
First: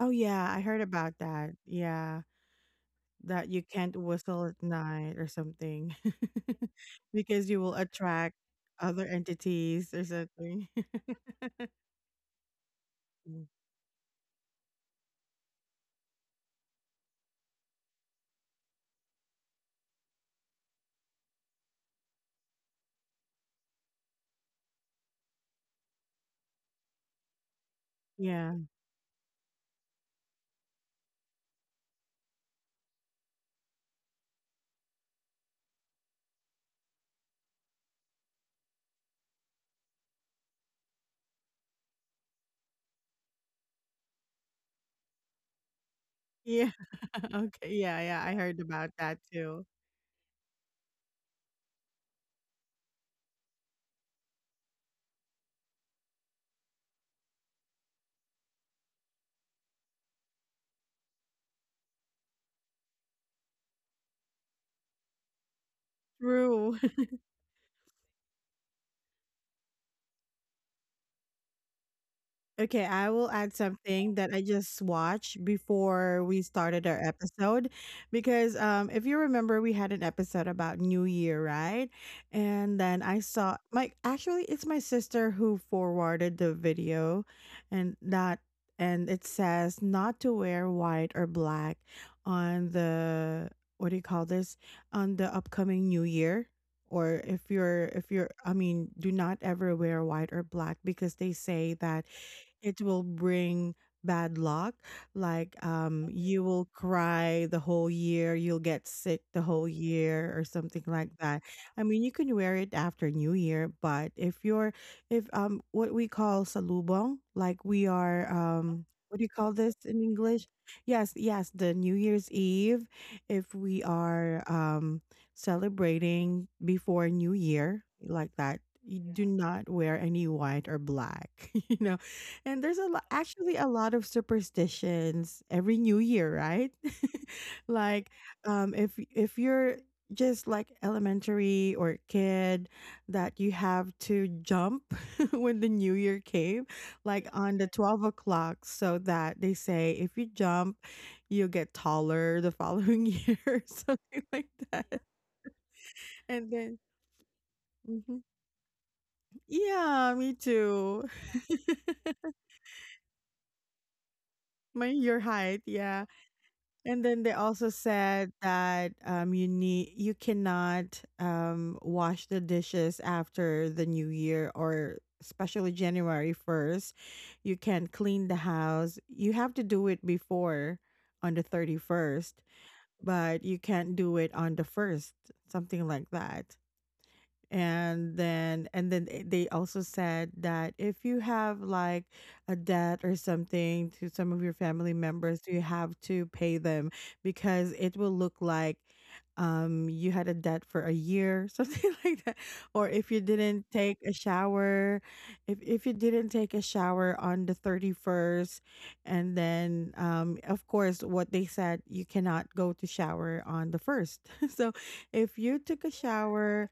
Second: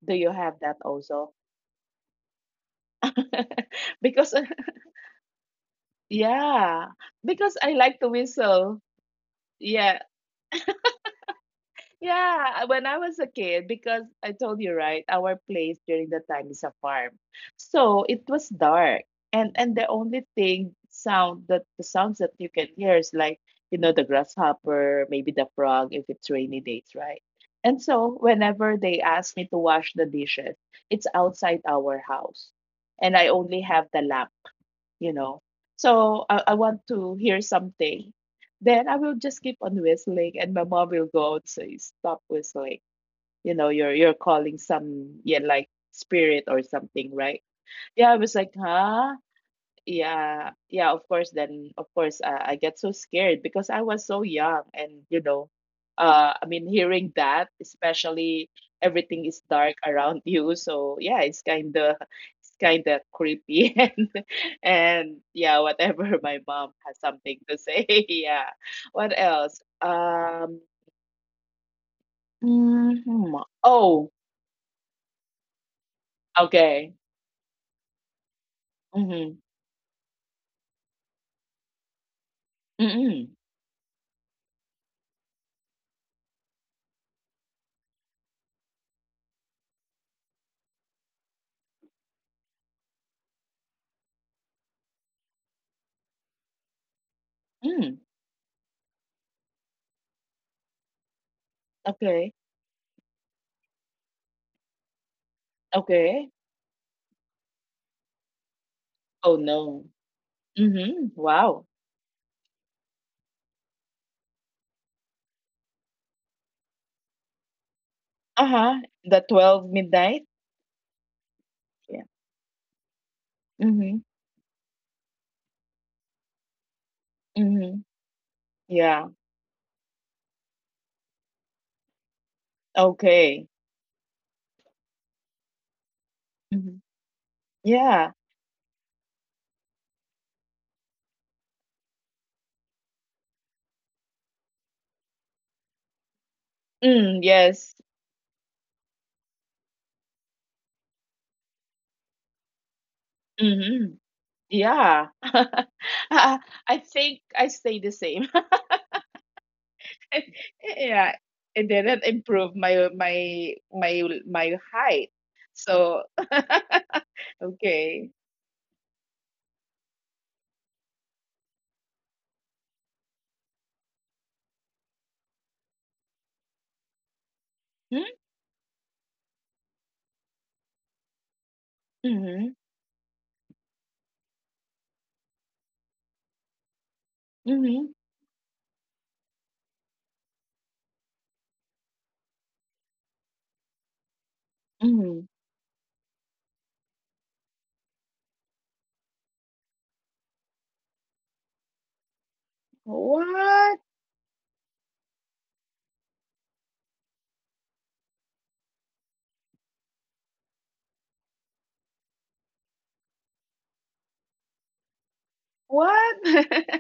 Oh Do you yeah, have I that heard about also? that. Yeah, that you can't Because whistle at night or something yeah, because because you I will like to attract whistle. other entities Yeah, or something. yeah, when I was a Mm. kid, because I told you, right, our place during the time is a farm, so it was dark, and the only thing sound that the sounds that you can hear is like, you know, the grasshopper, maybe the frog if it's rainy days, right? And so Yeah. whenever they ask me to wash the dishes, it's outside our house, and I only have the lamp, you know. So I want to hear something. Then I will just keep on whistling, and my mom will go and say, "Stop whistling." You know, you're calling some, yeah, like spirit or Yeah. something, right? Okay. Yeah. Yeah, I Yeah. was I like, heard about huh? that too. Yeah, yeah, of course. Then, of course, I get so scared because I was so young, and you know, I mean, hearing that, especially everything is dark around you. So yeah, it's kind of creepy, and yeah, whatever. My mom True. has something to say. Yeah. What else? Okay, I will Mhm. add Oh, something that I just watched before we started okay. our episode because if you Mm-hmm. remember we had an episode about New Year, right? And then I Mm-hmm. saw my actually it's my sister who forwarded the video and that and it says not to wear white or black on the what do you call this? On the upcoming New Year. Or Mm. if you're, I mean, do not ever wear white or black because they say that Okay. it will bring bad luck like Mhm. Okay. You will cry the whole year, you'll get sick Oh the whole no. year or something like Mm-hmm. that. Wow. I mean you can wear it after new year, but if you're if what we call salubong, like we are Uh-huh. What do The you call 12 this in midnight? english? Yes, yes, the new Yeah. year's eve. If we Mm-hmm. are celebrating before new Mm-hmm. year like that, you Yeah. do Yeah. not wear any white or black you know. And there's a lot, Okay. actually a lot of superstitions every new year, Mm-hmm. right? Yeah. Like, if you're just like elementary or kid, that you have to jump when the new year came, Mm, like on the yes. 12 o'clock, so that they say if you jump, you'll get taller the following year, or Mm-hmm. something like that. Yeah. I And I then, think I stay the same. Mhm. yeah, I- me too. yeah. It didn't improve my my My height. your height, So yeah. And then they also okay. said that you need you cannot wash the dishes after the new year or especially January 1st. You can't Hmm? clean the house. You have to do it before on the 31st, Mm-hmm. but you can't do it on the 1st, something like that. Mm-hmm. And then they also said that if you have like a debt or something to some of your family Mm-hmm. members, you have to pay them because it will look like you had a debt for a year something like that. Or if you didn't What? take a shower, if you didn't take a shower on the 31st, and then of course what they said, you cannot go to shower on the 1st so if you took a What? shower,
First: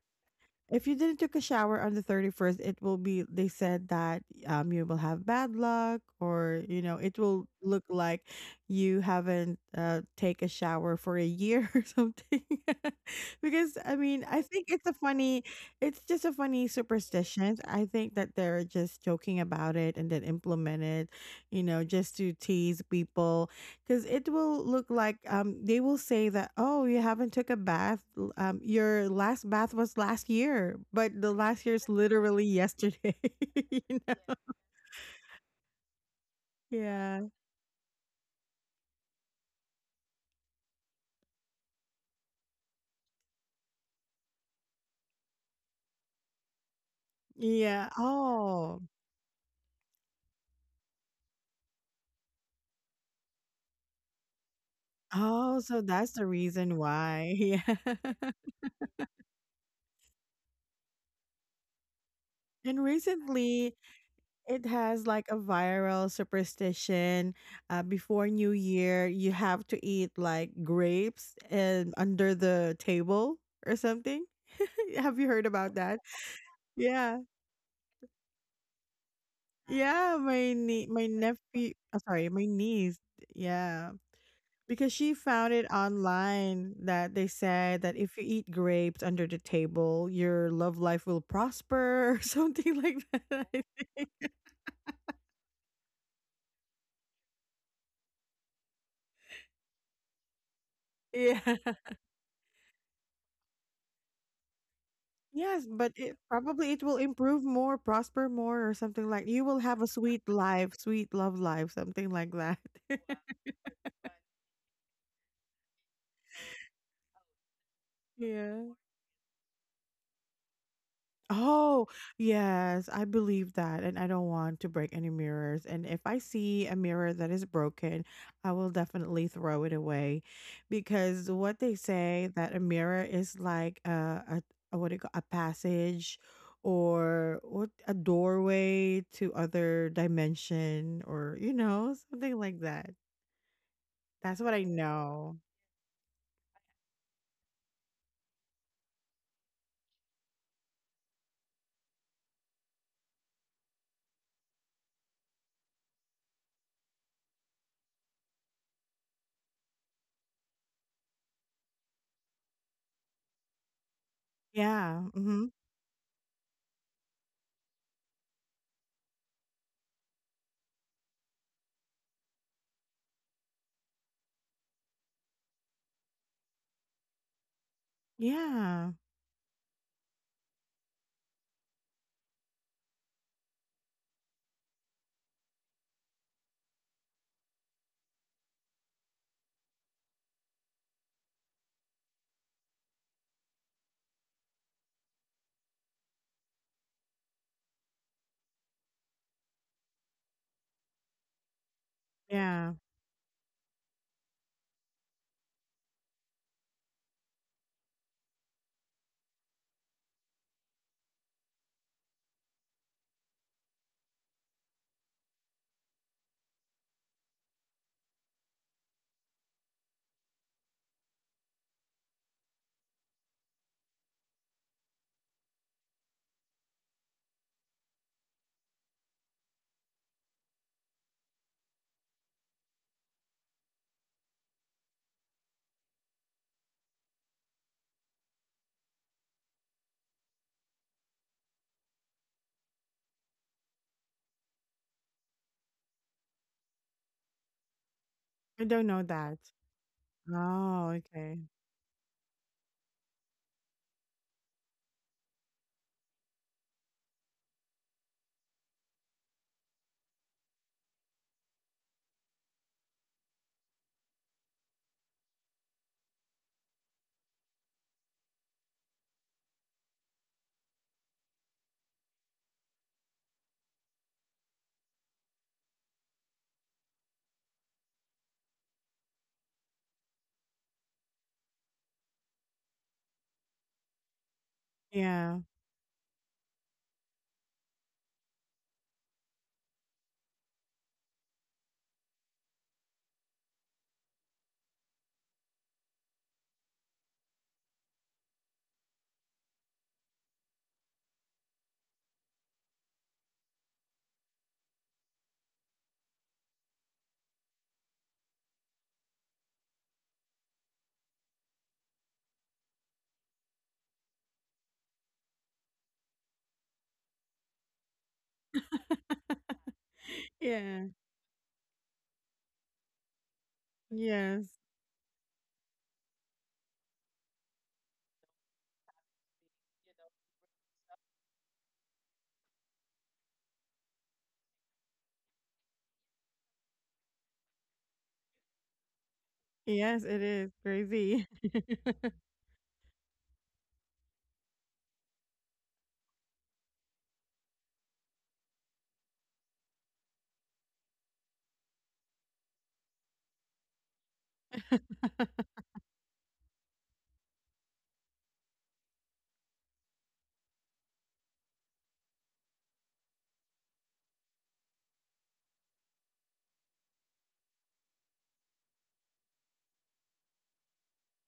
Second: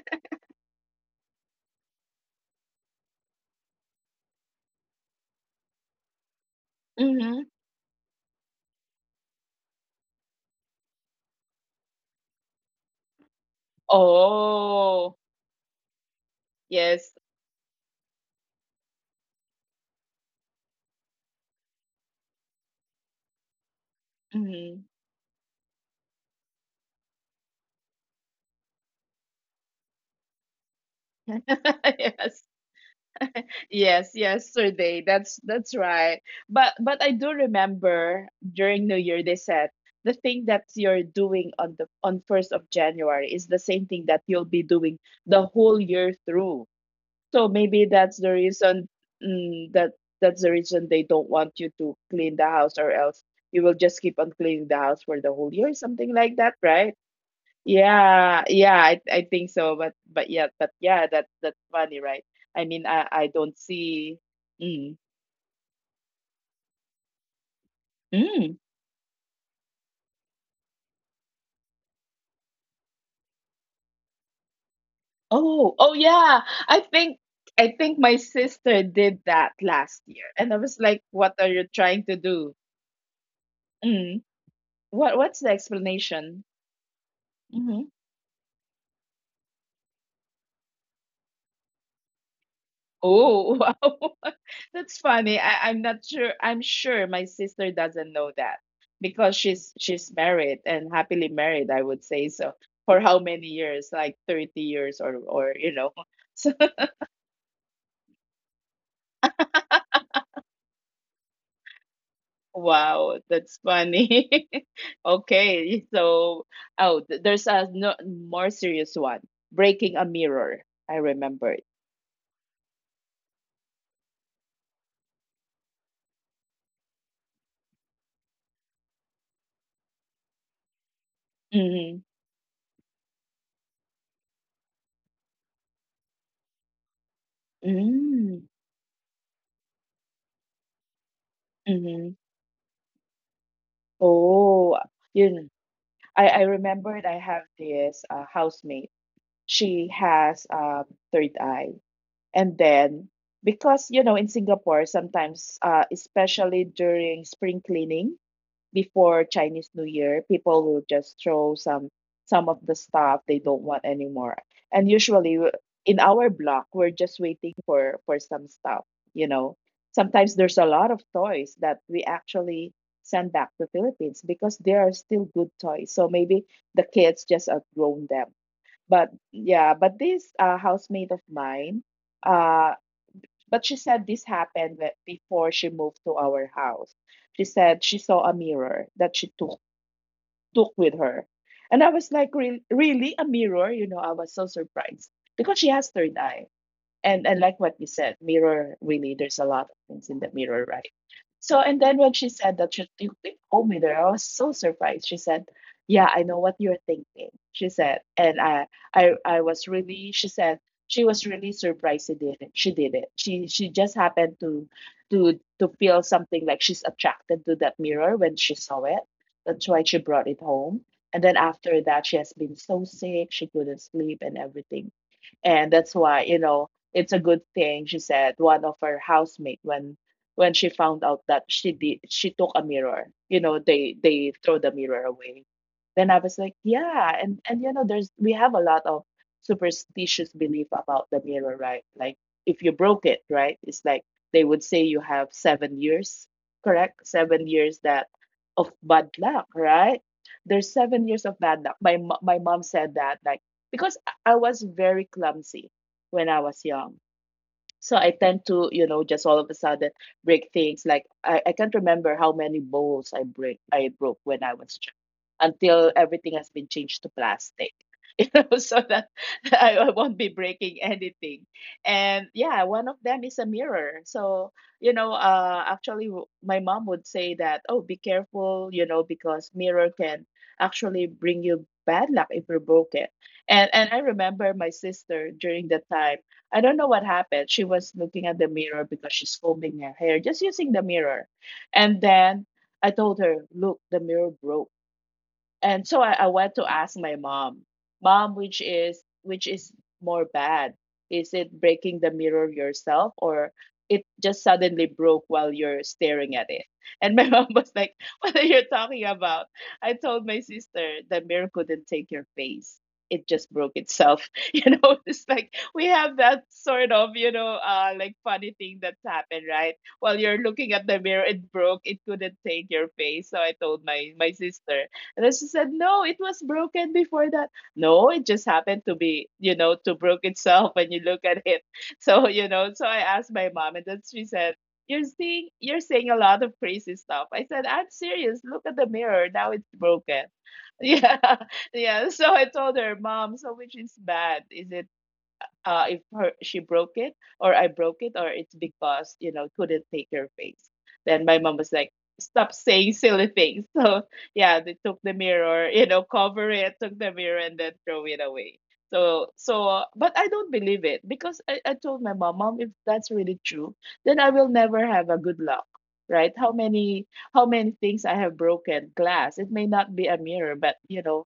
if you didn't took a shower on the 31st, it will be they said that you will have bad luck or you know, it Mm-hmm. will look like you haven't take a shower for a year or something. Because I mean, I think it's a Oh, funny it's just a funny yes. superstition. I think that they're just joking about it and then implement it, you know, just to tease people because it will Mm-hmm. look like they will say that oh you haven't took a bath your last bath was last year, but the last year's yes. literally yesterday. You Yes, know? yesterday. That's right. But I Yeah. do remember during New Year they said the thing that you're doing on the on 1st of January is the same thing that you'll be doing the whole year through. So maybe Yeah. that's the Oh. reason, mm, that that's the reason they don't want you to clean the house, or else you will just keep on cleaning the house for the whole Oh year, so that's something the like that, reason right? why yeah. Yeah, yeah, I think so. But yeah, that that's funny, right? I And mean, I don't recently see. it Mm, has like a viral superstition, before new mm. year you have to eat like grapes and under the table or something. Have you heard Oh, about oh that? yeah. I think, Yeah. I think my sister did that last Yeah, year, and my I was nie like, my "What are you nephew, oh, trying to sorry, my do? niece. Yeah, Mm. because she What what's the found it explanation?" online that they said Mm-hmm. that if you eat grapes under the table, your love life will prosper or something like that. Oh, wow. That's funny. I, I'm not sure. I'm sure my sister doesn't know that, because she's married and happily Yeah. married, I would say so. For how many years? Like 30 years or Yes, you know. but it So probably it will improve more, prosper more, or something like you will have a sweet life, sweet love life, something like that. wow, that's funny. Okay, so oh, there's a, no, more Yeah. serious one. Breaking a mirror. I remembered. Oh, yes, I believe that, and I don't want to break any mirrors. And if I see a mirror that is broken, I will definitely throw it away because what they Mm-hmm. say that a mirror is like a what do you call a passage or what a Mm-hmm. doorway to other dimension or you know Mm-hmm. something like that. That's what I Oh, know. you, I remembered I have this housemate. She has third eye. And then, because, you know, in Singapore, sometimes, especially during spring cleaning, before Chinese New Year, people will just throw some of the stuff they don't want anymore. And Yeah. usually Mm-hmm. In our block, we're just waiting for some stuff. You know, sometimes there's a lot of toys that we actually send back to Philippines because they are still good toys. So maybe the kids just outgrown them. Yeah. But yeah, but this housemate of mine, uh, but she said this happened before she moved to our house. She said she saw a mirror that she took with her, and I was like, "Really, really a mirror?" You know, I was so surprised because she has third eye, and like what you said, mirror, really, there's a lot of things in the mirror, right? So and then when she said Yeah. that, she you told me there, I was so surprised. She said, yeah, I know what you're thinking, she said. And I was really, she said, she was really surprised. She did it, she did it, she just happened to to feel something, like she's attracted to that mirror when she saw it. That's why she brought it home. And then after that, she has been so sick, she couldn't sleep and everything. And that's why, you know, it's a good thing, she said, one of her housemate, when she found out that she did, she took a mirror. You know, they throw the mirror away. Then I was like, yeah, and you know, there's we have a lot of superstitious belief about the mirror, right? Like if you broke it, right? It's like they would say you have 7 years, correct? 7 years that I of don't know bad that. luck, right? There's Oh, 7 years okay. of bad luck. My mom said that, like, because I was very clumsy when I was young. So I tend to, you know, just all of a sudden break things. Like I can't remember how many bowls I broke when I was young, until everything has been changed to plastic. You know, so that I won't be breaking anything. And yeah, one of them is a mirror. So, you know, actually, my mom would say that, oh, be careful, you know, because mirror can actually bring you bad luck if you broke it. And I remember my Yeah. sister during the time, I don't know what happened. She was looking at the mirror because she's combing her hair, just using the mirror. And then I told her, "Look, the mirror broke." And so I went to ask my mom, "Mom, which is more bad? Is it breaking the mirror yourself or it just suddenly broke while you're staring at it?" And my mom was like, "What are you talking about? I told my sister the mirror couldn't take your face. It just broke itself." You know, it's like we have that sort of, you know, like funny thing that's happened, right? While you're Yeah. looking at the mirror, it broke, it couldn't take your face. So I told my Yes. sister. And then she said, "No, it was broken before that." No, it just happened to be, you know, to broke itself when you look at it. So, you know, so I asked my mom, and then she said, "You're seeing you're saying a lot of crazy stuff." I said, "I'm serious. Look at the mirror. Now it's Yes, it broken." is crazy. Yeah. Yeah. So I told her, "Mom, so which is bad? Is it if her, she broke it or I broke it or it's because, you know, couldn't take her face." Then my mom was like, "Stop saying silly things." So yeah, they took the mirror, you know, cover it, took the mirror, and then throw it away. So but I don't believe it because I told my mom, "Mom, if that's really true, then I will never have a good luck." Right? How many, how many things I have broken glass? It may not be a mirror, but, you know,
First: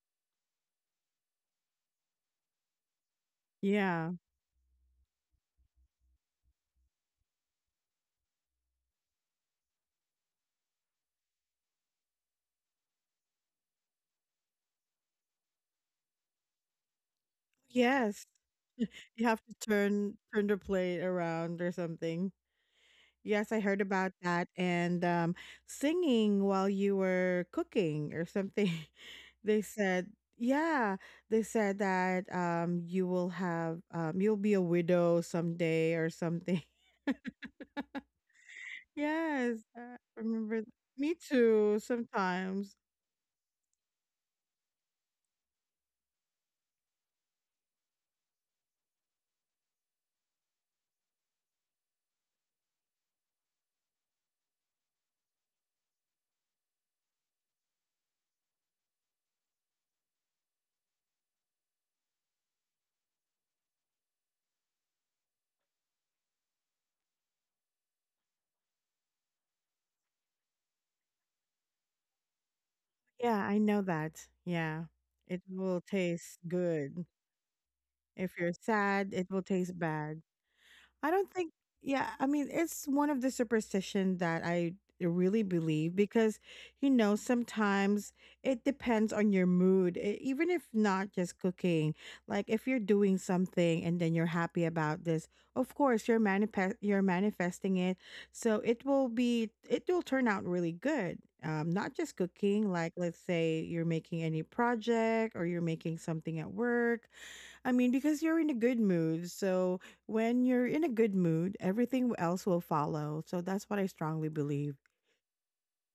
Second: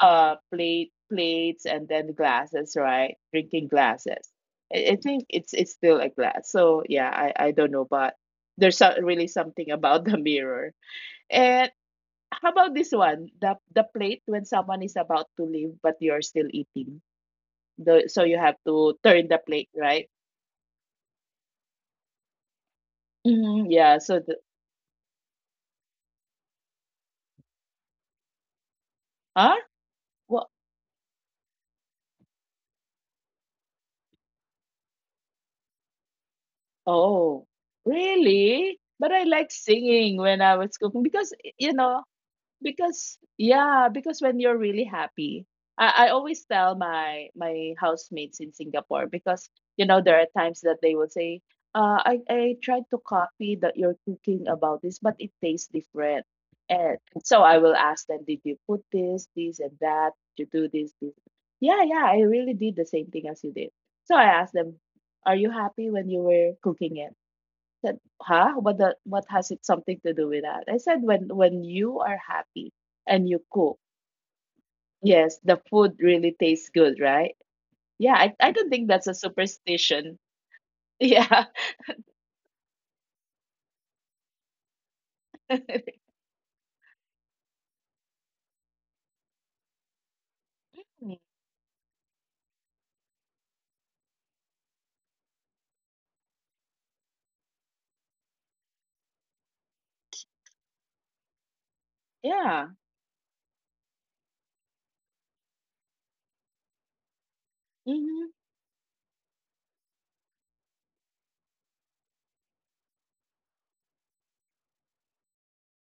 plate, plates, and then glasses, right? Drinking Yeah. glasses, I think it's still a glass. So yeah, I don't know, but there's really something about the mirror. And how about this one, the plate when someone is about to leave but you're still eating, the so Yes. you have to turn You the have to plate, right? turn the plate around or something. Yes, I Mm-hmm. heard Yeah, about so the, that and singing while you were cooking or something. huh, They said, what, yeah, they said that you will have you'll be a widow someday or something. oh really? But I like Yes, I singing when I remember. Was cooking Me because, you too, know, sometimes. because when you're really happy, I always tell my housemates in Singapore because, you know, there are times that they will say, I tried to copy that you're cooking about this but it tastes different. And so I will ask them, did you put this, this, and that, did you do this, yeah, yeah, I really did the same thing as you did. So I asked them, are you happy when you were cooking it? Said, huh? What the, what has it something to do with that? I said, when you are happy and Yeah, you I cook, know that. Yeah. yes, It the will food really taste tastes good, good. right? Yeah, I, If I you're don't think that's a sad, it will taste superstition. bad. I don't Yeah. think yeah, I mean, it's one of the superstition that I really believe because you know, sometimes it depends on your mood. Even if not Mm. just cooking, like if you're doing something and then you're happy about this, of course, you're manifest you're manifesting it. So it will be it will turn out really good. Not just cooking, Yeah. like let's say you're making any project or you're making something at work. I mean, because Hmm. you're in a good mood. So when you're in a good mood, everything else will follow. So that's what I strongly believe.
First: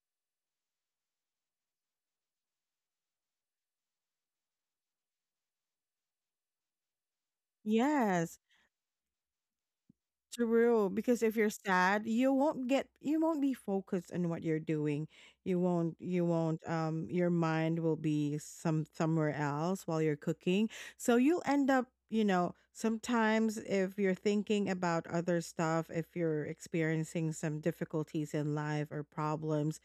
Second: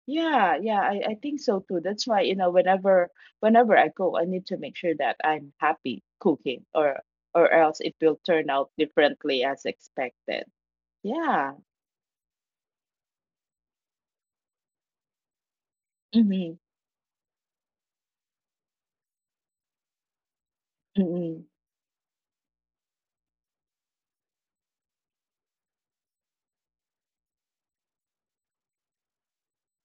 Yeah, yeah, I think so too. That's why, you know, whenever I go, I need to make sure that I'm happy cooking or else it will Yes. turn out differently as expected. True, because if you're Yeah. sad, you won't get you won't be focused on what you're doing. You Mm-hmm. won't your mind will be somewhere else while you're cooking. So you'll Mm-hmm. end up, you know, sometimes if you're thinking about other stuff, if you're experiencing some difficulties in life or problems,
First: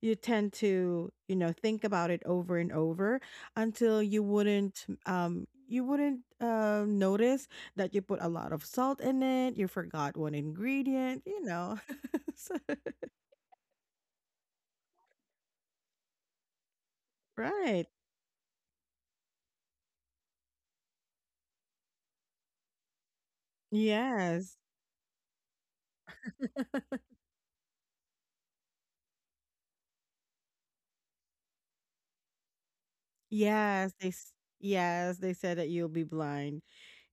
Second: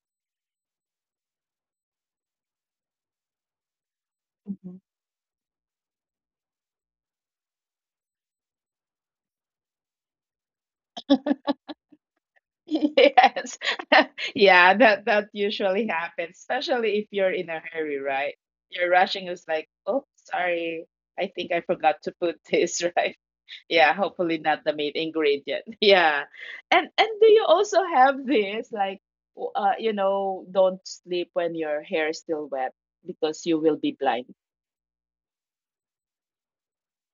you tend to, you know, think about it over and over until you wouldn't notice that you put a lot of salt in it, you forgot one ingredient, you know. So- Yes. Yeah, that that usually happens, especially if you're in a right. hurry, right? You're rushing, it's like, oh, sorry, I think I forgot to put this, right? Yeah, hopefully Yes. not the main ingredient. Yeah. And do you also have this, like, you know, don't sleep when your hair is still wet because you will Yes, be they blind. Yes, they said that you'll be blind.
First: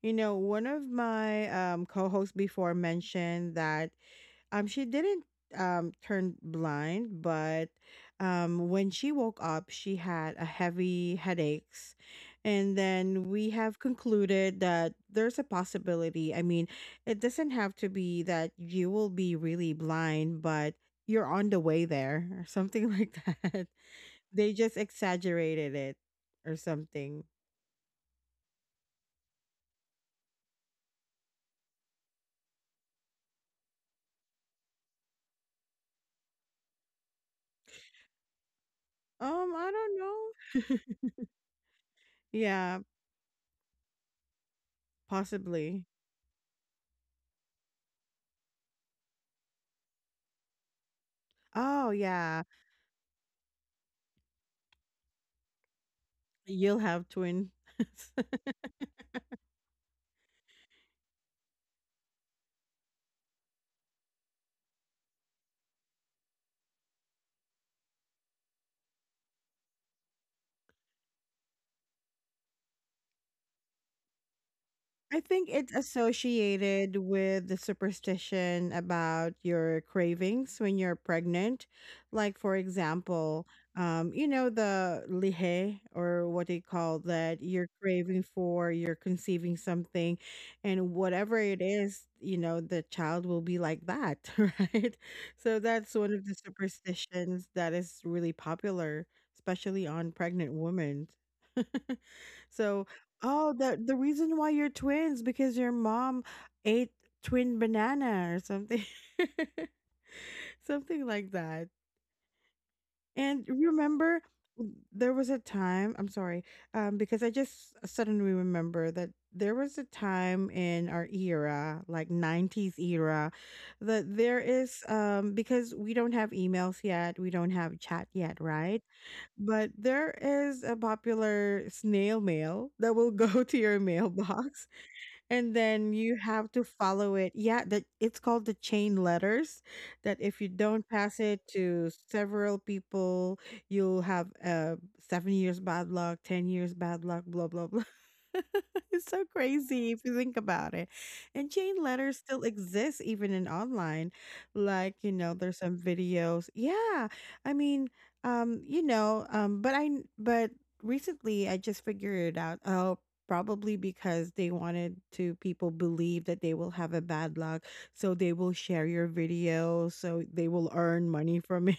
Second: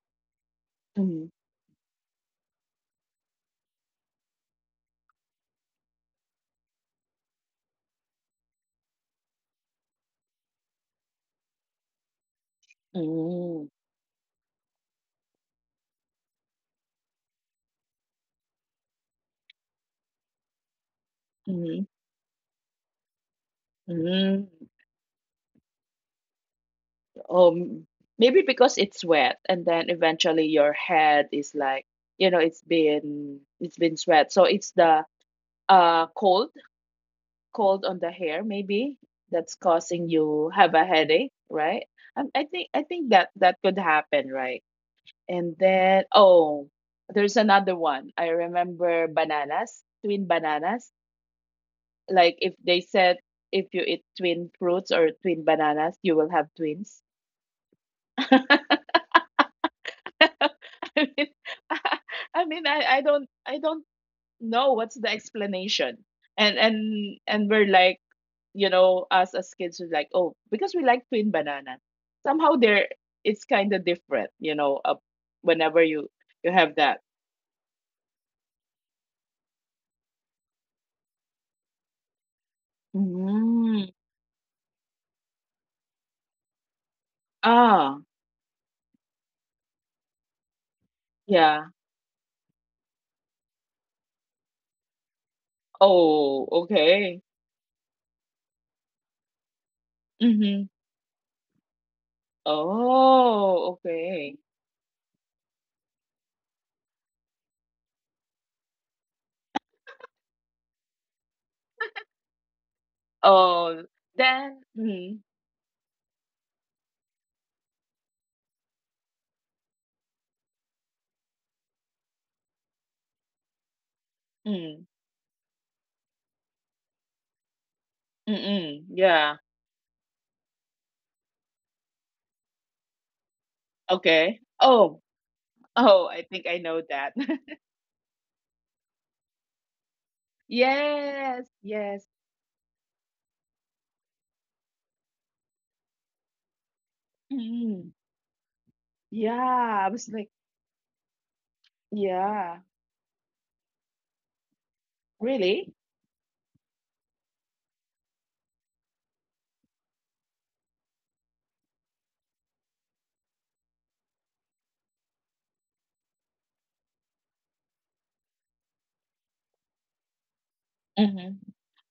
You know, one of Mm-hmm. my co-hosts before mentioned that she didn't turn blind, but when she woke up, she had a heavy headaches. And then we Mm-hmm. have concluded that there's a possibility. I mean, it doesn't have to be that you will be really blind, but you're on the Mm-hmm. way there or something like that. They Mm-hmm. just exaggerated it or something. Um, maybe because it's wet, and then eventually your head is like, you know, it's been sweat. So it's the cold, cold on the hair maybe that's I causing you have don't a know. headache, right? I think, I Yeah, think that that could happen, right? And possibly. then, oh, there's another one. I remember bananas, twin bananas. Oh Like if yeah, they said, if you eat twin fruits or twin bananas, you will have you'll twins. have twins. I mean, I mean, I don't know what's the explanation. And we're like, you know, us as kids are like, oh, because we like twin banana. Somehow there, it's kind of different, you know. I think Whenever it's you have that. associated with the superstition about your cravings when you're pregnant. Like, for example, Mm. You know, the lihe, or what they call that, you're Ah, craving for, you're conceiving something, and whatever it yeah. is, you know, the child will be like that, right? So, that's one of the Oh, okay. superstitions that is really popular, especially on pregnant Mm-hmm. women. So, oh, the Oh, reason okay. why you're twins because your mom ate twin banana or something, something like that. And Oh, remember, then. there Mm, was a time, I'm sorry, because I just suddenly remember that there was a time in our era, like 90s era, that there mm, is, because we don't have emails yet, we don't have chat mm, yet, mm, right? yeah. But there is a popular snail mail that will go to your Okay. mailbox Oh, and then oh, I you think I have to know that. follow it. Yeah, that it's called the chain letters. That if you don't pass Yes, it to yes. several people, you'll have 7 years bad luck, 10 years bad luck, blah blah blah. Mhm. It's so Yeah, I crazy was if you like, think about it. And chain letters still yeah, exist even in online. Like, you know, there's really? some videos. Yeah. I mean, but I but recently I just figured it out. Oh, probably because they wanted to people believe that they will have a bad luck, so they will share your video, so they will earn Hmm. money from it,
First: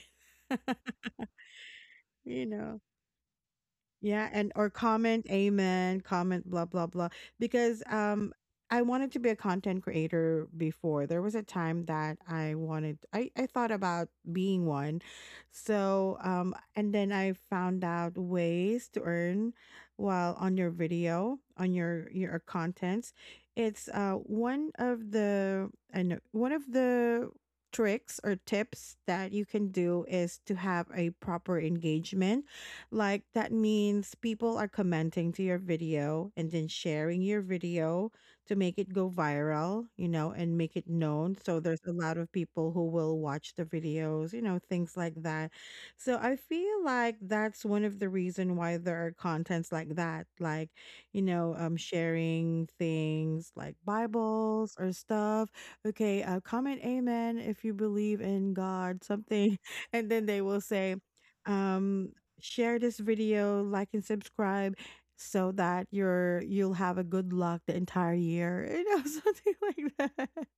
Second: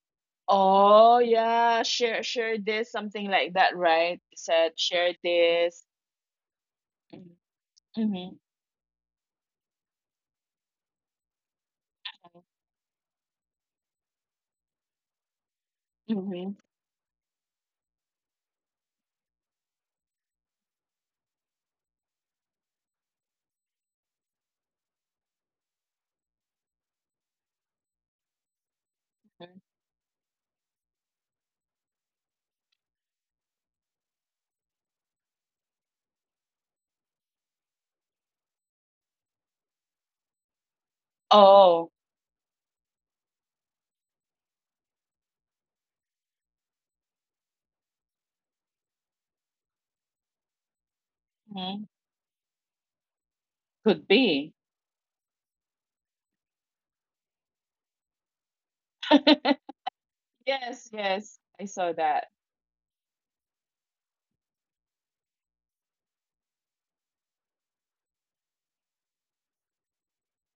Oh, yeah, share, you share know. this, something like that, right? Yeah, It and or said share comment this. amen, comment blah blah blah because Mm-hmm. I wanted to be a content creator before. There was a time that I wanted I thought about being one. So, Mm-hmm. and then I found out ways to earn while on your video, on your contents. It's one of the I know one of the tricks or tips that you can do is to have a proper engagement like that means people are commenting to your video and then sharing your video to make it go viral, you know, and make it known. So there's a Oh, lot of people who will watch the videos, you know, things like that. So I feel like that's one of the reason why there are contents like that, like, you know, mhm. sharing things like Could be. Bibles or stuff. Okay, comment amen if you believe in God, something. And then they will Yes, say, yes, I saw um that. share this video, like and subscribe so that you'll have a good luck the entire year. You know, something like that.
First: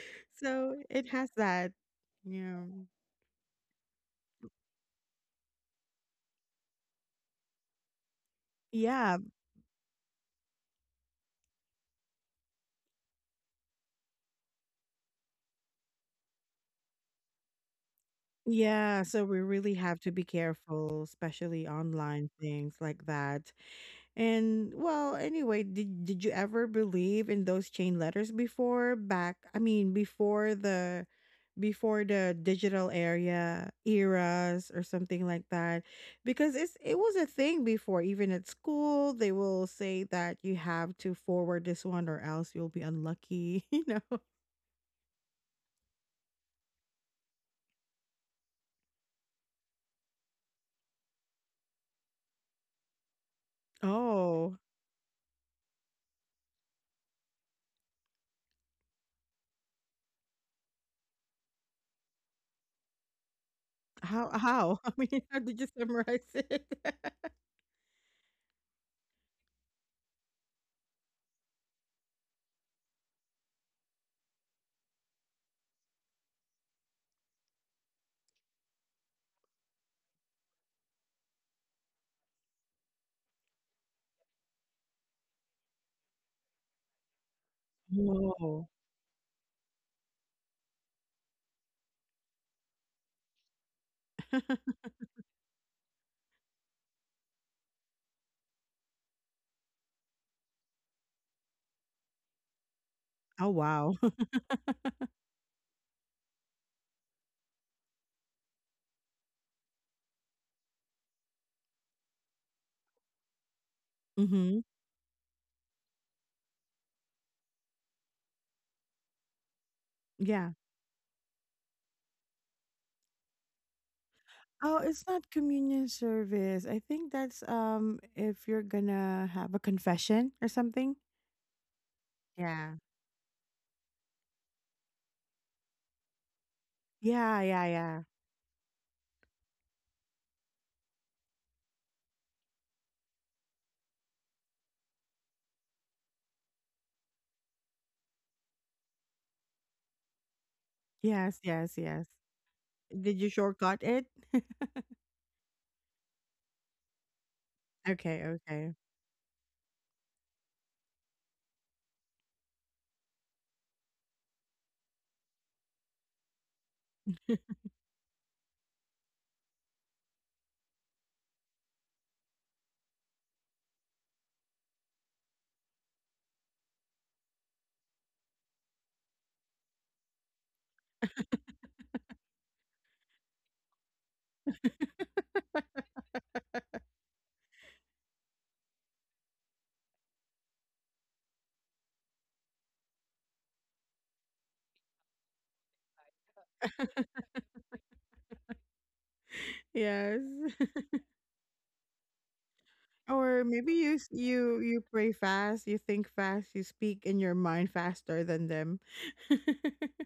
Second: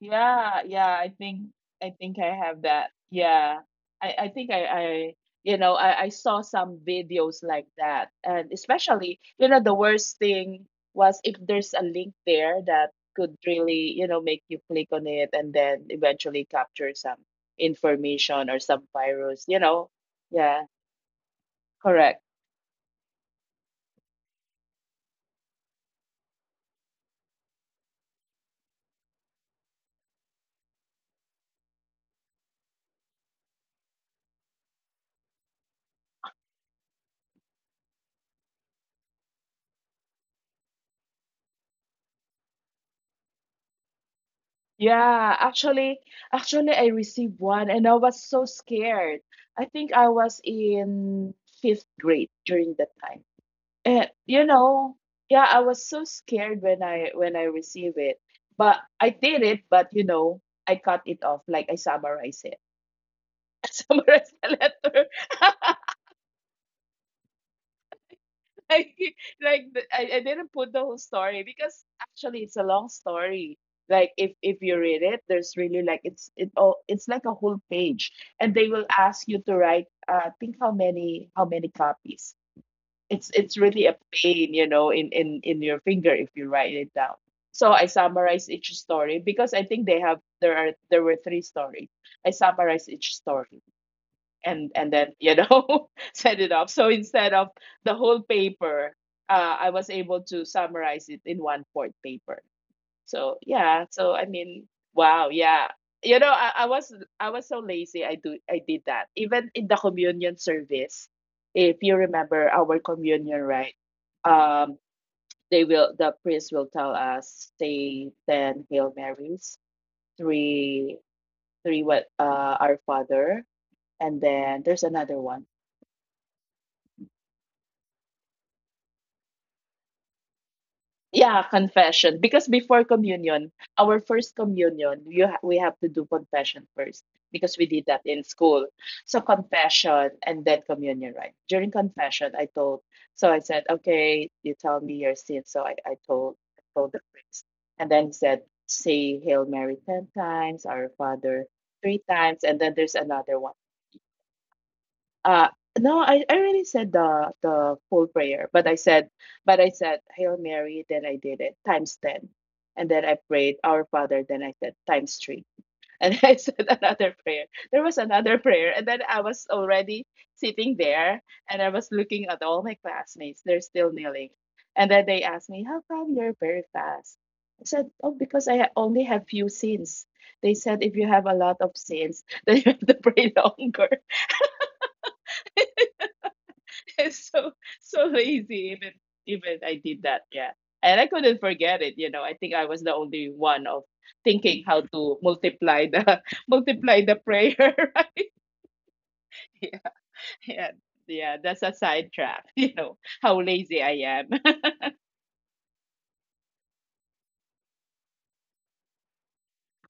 Yeah, So yeah, it I has think, that. I think I have Yeah. that. Yeah. I think I you know, I saw some videos like that. And especially, Yeah. you know, the worst thing was if there's a link there that could really, you know, make you click on it and then eventually capture some information or some Yeah. So we virus, you really know. have to be Yeah, careful, especially correct. online things like that. And well, anyway, did you ever believe in those chain letters before back I mean before the digital area eras or something like that because it was a thing before even at school they will say that you have to forward this one or else you'll be unlucky you know. Yeah, actually, actually, I received one and I was so scared. I think I was in fifth grade during that time. And you Oh, know, yeah, I was so scared when I received it. But I did it, but you know, I cut it off. Like I summarized it. I summarized the how I letter. mean how did you summarize it? Like, like I didn't put the whole story because actually it's a long story. Like if you read it, there's really like it's it all it's like a whole page, and they will ask you to write. Think how many, how many copies. It's really a pain, you know, in your finger if you write it down. So I summarize Oh. each story because I think they have there are there were three stories. I summarize each story and then, you know, set it off. So instead of the whole paper, I was able to summarize it in one fourth paper. So Oh yeah, wow. so I mean, wow, yeah. You know, I was, I was so lazy. I did that even in the communion service, if you remember our communion, right? Mhm. um they will, the priest will tell us, say 10 hail marys, Yeah. three, what, uh, our father, and then Oh, there's it's another not one. communion service. I think that's if you're gonna have a confession or something. Yeah, confession. Because Yeah. before communion, our first communion, we have to do confession first Yeah, because we yeah, did yeah. that in school. So confession and then communion, right? During confession, I told. So I said, "Okay, you tell me your sin." So I told the priest, and then he said, "Say Hail Mary ten times, Our Yes, Father yes, three yes. times, and then there's Did you another one." shortcut it? Uh, no, I really said the full Okay, prayer, but I okay. said, Hail Mary. Then I did it times ten, and then I prayed Our Father. Then I said times three, and I said another prayer. There was another prayer, and then I was already sitting there, and I was looking at all my classmates. They're still kneeling, and then they asked me, "How come you're very fast?" I said, "Oh, because only have few sins." They said, "If you have a lot of sins, then you have to pray longer." so so lazy. Even I did that. Yeah, and I couldn't forget it. You know, I think I was the only one of thinking how to multiply the multiply the prayer. Right? Yeah, Yes. yeah, yeah. That's a sidetrack. You know Or how maybe lazy you I am. you you pray fast, you think fast, you speak in your mind faster than them.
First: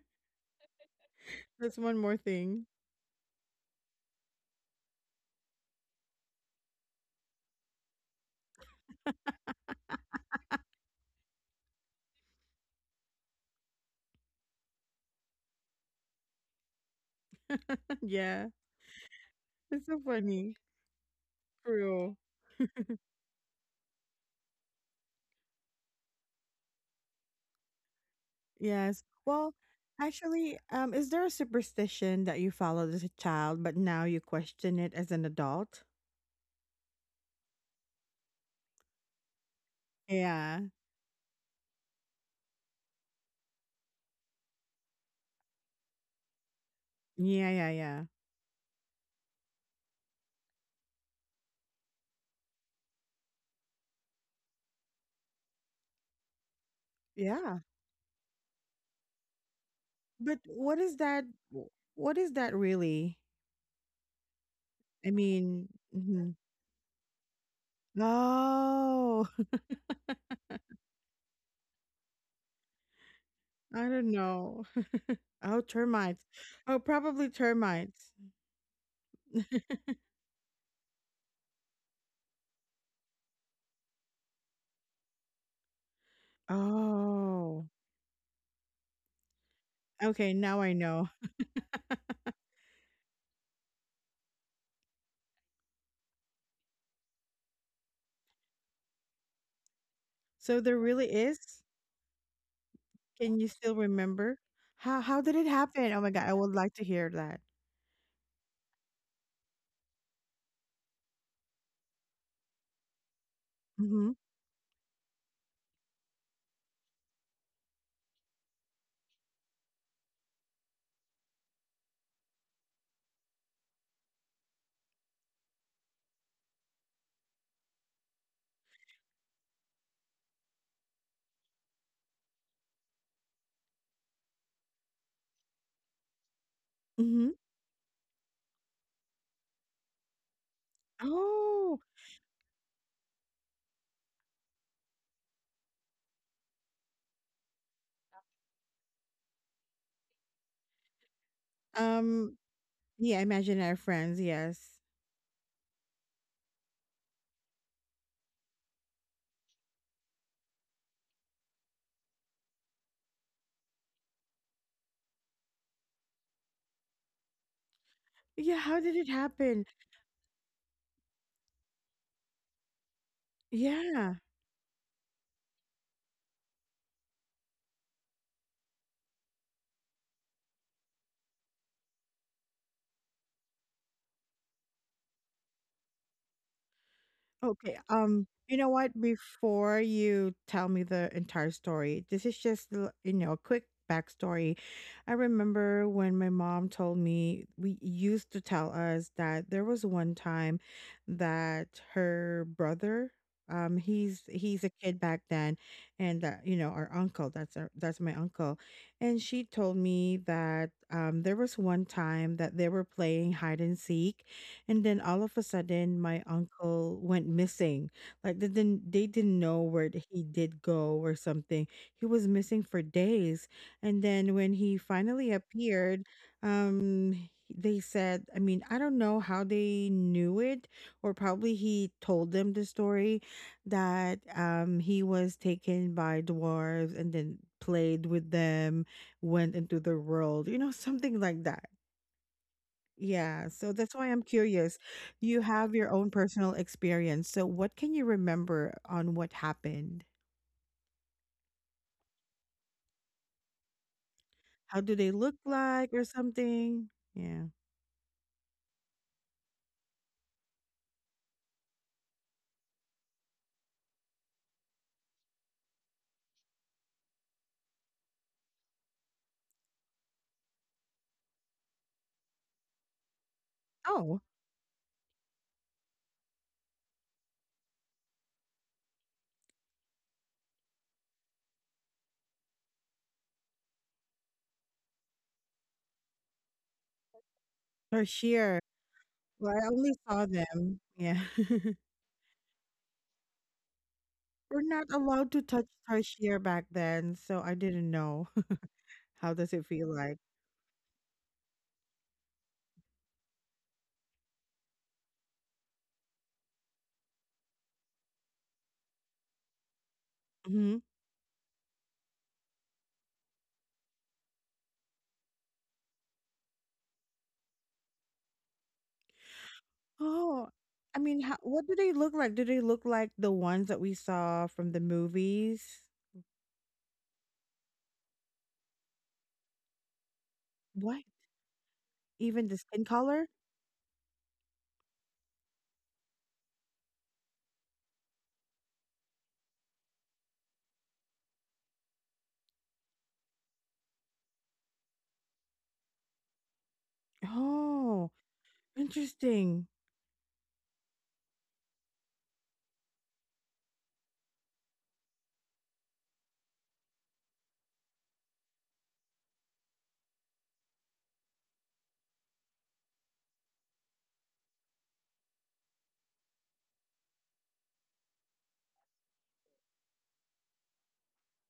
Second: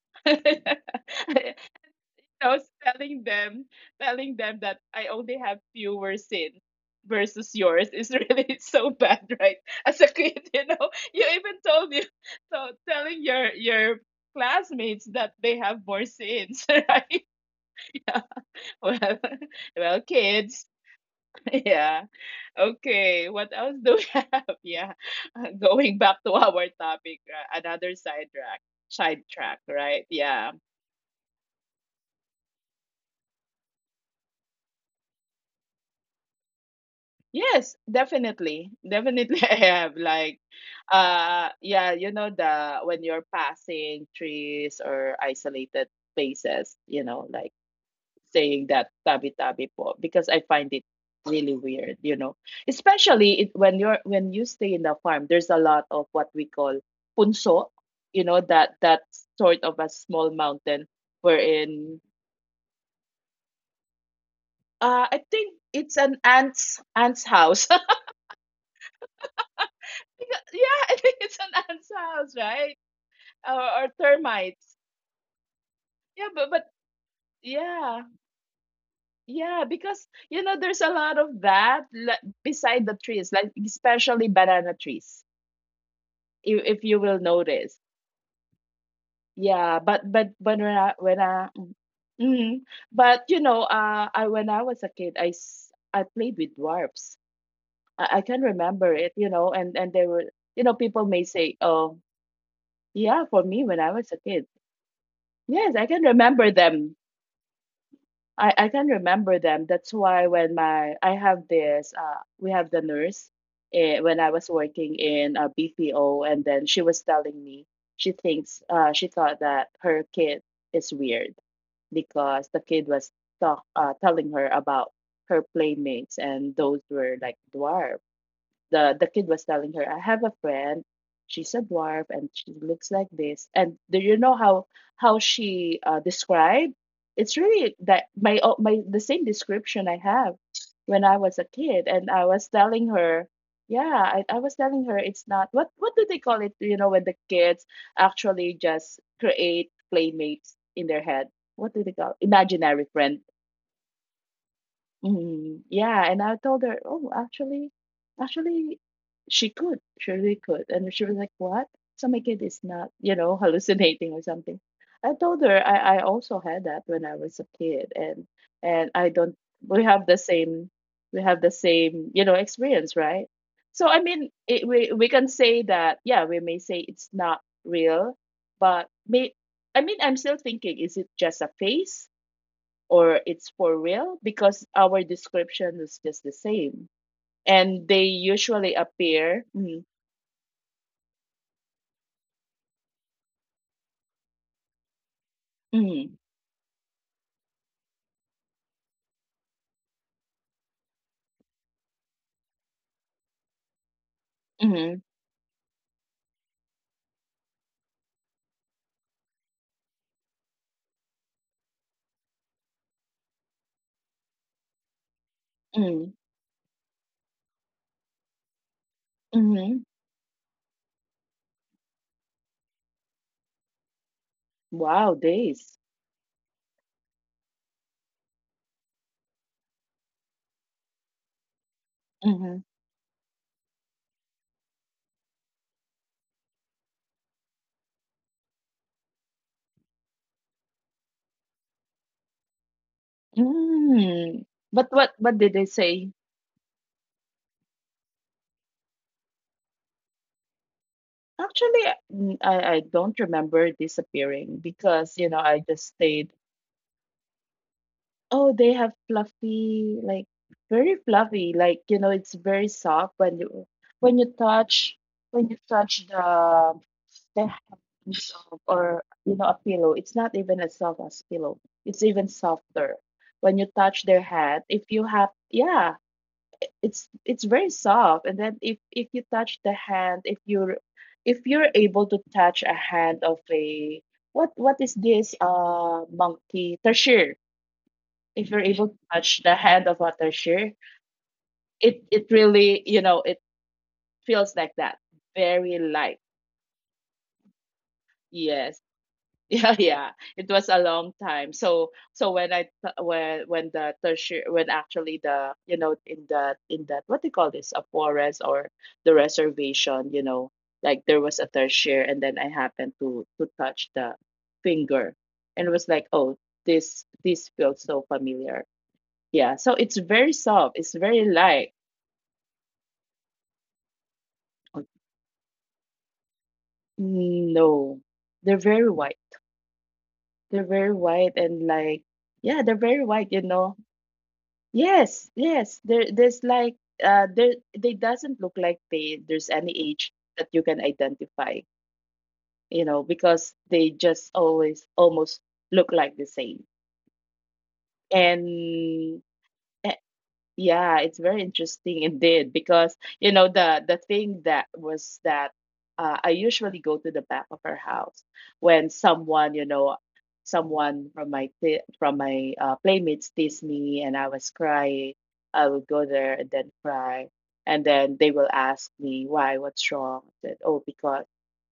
That's one more I was thing. telling them, that I only have fewer sins versus yours is really so bad, right? As a kid, you even told you, so telling your classmates that they have more sins, right? Yeah. Yeah. Well, It's well, so kids. funny. Yeah. True. Okay. What else do we have? Yeah. Going back to our topic, another side track, Yes. Well, right? Yeah. actually, is there a superstition that you followed as a child, but now you question it as an adult? Yes, definitely. Definitely I have like Yeah. Yeah, you know the when you're passing trees or isolated places, like Yeah, yeah, yeah. saying that tabi tabi po because I find it really weird. Especially when you stay in the farm, there's a lot of what we call punso, Yeah. that sort of a small But mountain what is that? w- wherein What is that really? I I think mean, it's an mhm. ant's house. Oh, Because yeah, I think it's an ants house, right? Or I don't termites. know. Oh, Yeah, termites. but Oh, probably yeah, termites. yeah, because there's a lot of that, like, beside the trees, like especially banana trees. If you will notice, Oh, yeah. But but okay. but Now when I I when know. I mm, when I was a kid, I played with dwarfs. I can remember it, and they were, So there people may really say, is? oh, yeah, for Can me you when I still was a kid, remember? How did it yes, I can happen? Oh my god, remember I would like them. to hear that. I can remember them. That's why when my I have this we have the nurse, when Mm-hmm. I was working in a BPO and then she was telling me she thought that her kid is weird because the kid was talk telling her about her playmates and those were like dwarf. The kid was telling her, "I have a friend, she's a dwarf and she looks like this." And do you know how she described? It's Mm-hmm. really that my oh, my the same description I have when I was a kid, Oh, and I was telling her. Yeah, I was telling her, it's not what do they call it? You know, when the kids actually just create playmates in their head. What do they call? um, Imaginary friend? yeah, imaginary friends, yes. Mhm. Yeah, and I told her, "Oh, actually she could. She really could." And she was like, "What? So my kid is not, you know, hallucinating or something." I told her I also had that when I was a kid, and Yeah, how I did it don't we happen? have the same experience, right? So I mean, Yeah. We can say that yeah, we may say it's not real, but may I mean, I'm still thinking, is it just a phase? Or it's for real because our description is just the same. And Okay. they usually You know what? appear. Mm. Before you tell me the entire story, this is just you know a quick backstory. I remember Mm. when my mom told me we used to tell us that there was one time that her brother, he's a kid Mm. back then, and that you know our uncle, that's our that's my uncle, and she told me that there was one time that they were playing hide and seek and then all of a sudden, my Mm. uncle went missing. Like they didn't know where Mm. he did go or something. He was missing for days. And then when he finally Wow, appeared, days. They said, I mean, I don't know how they knew it, or probably he told them the Mm. story that he was taken by dwarves and then played with them went into the world, you know, something like that. Yeah, so that's why I'm Mm. curious. But what You what have did your they own say? personal experience. So what can you remember on what happened? Actually, I don't remember How disappearing do they look because I like or just stayed. something? Yeah. Oh, they have fluffy, like very fluffy, like, it's very soft when you when you touch when you touch the hands of, or a pillow. It's not even as soft as pillow. It's even softer when you touch Oh, their head. If you have, yeah, it's very soft. And then if you touch the hand, if you're able to touch a hand of a what is this monkey? Tertiary. If you're tarsier. able to touch the Well, I hand of only saw Watershare, them. Yeah. it really, it feels We're like that. not allowed to touch Very light. tarsier back then, so I didn't know. Yes, How does it yeah, feel yeah. like? It was a long time. So when the tertiary, when actually the, in that, what do you call this, a forest or the reservation, Hmm. like, there was a tertiary and then I happened to touch the finger, and it was like, oh, this feels so familiar. Yeah, so it's very Oh, soft. It's I very mean, how, light. what do they look like? Do they look like the ones that we saw from the movies? Mm, no, they're very white. They're very What? white and like, yeah, Even they're the very skin white, you color? know. Yes, yes. There's like, there they doesn't look like they, there's any age that you can identify, because they just always almost look like the same. Oh. And Interesting. yeah, it's very interesting indeed because the thing that was that, I usually go to the back of her house when someone you know someone from from my, playmates teased me and I was crying. I would go there and then cry, and then they will ask me why, what's wrong? I said, oh, because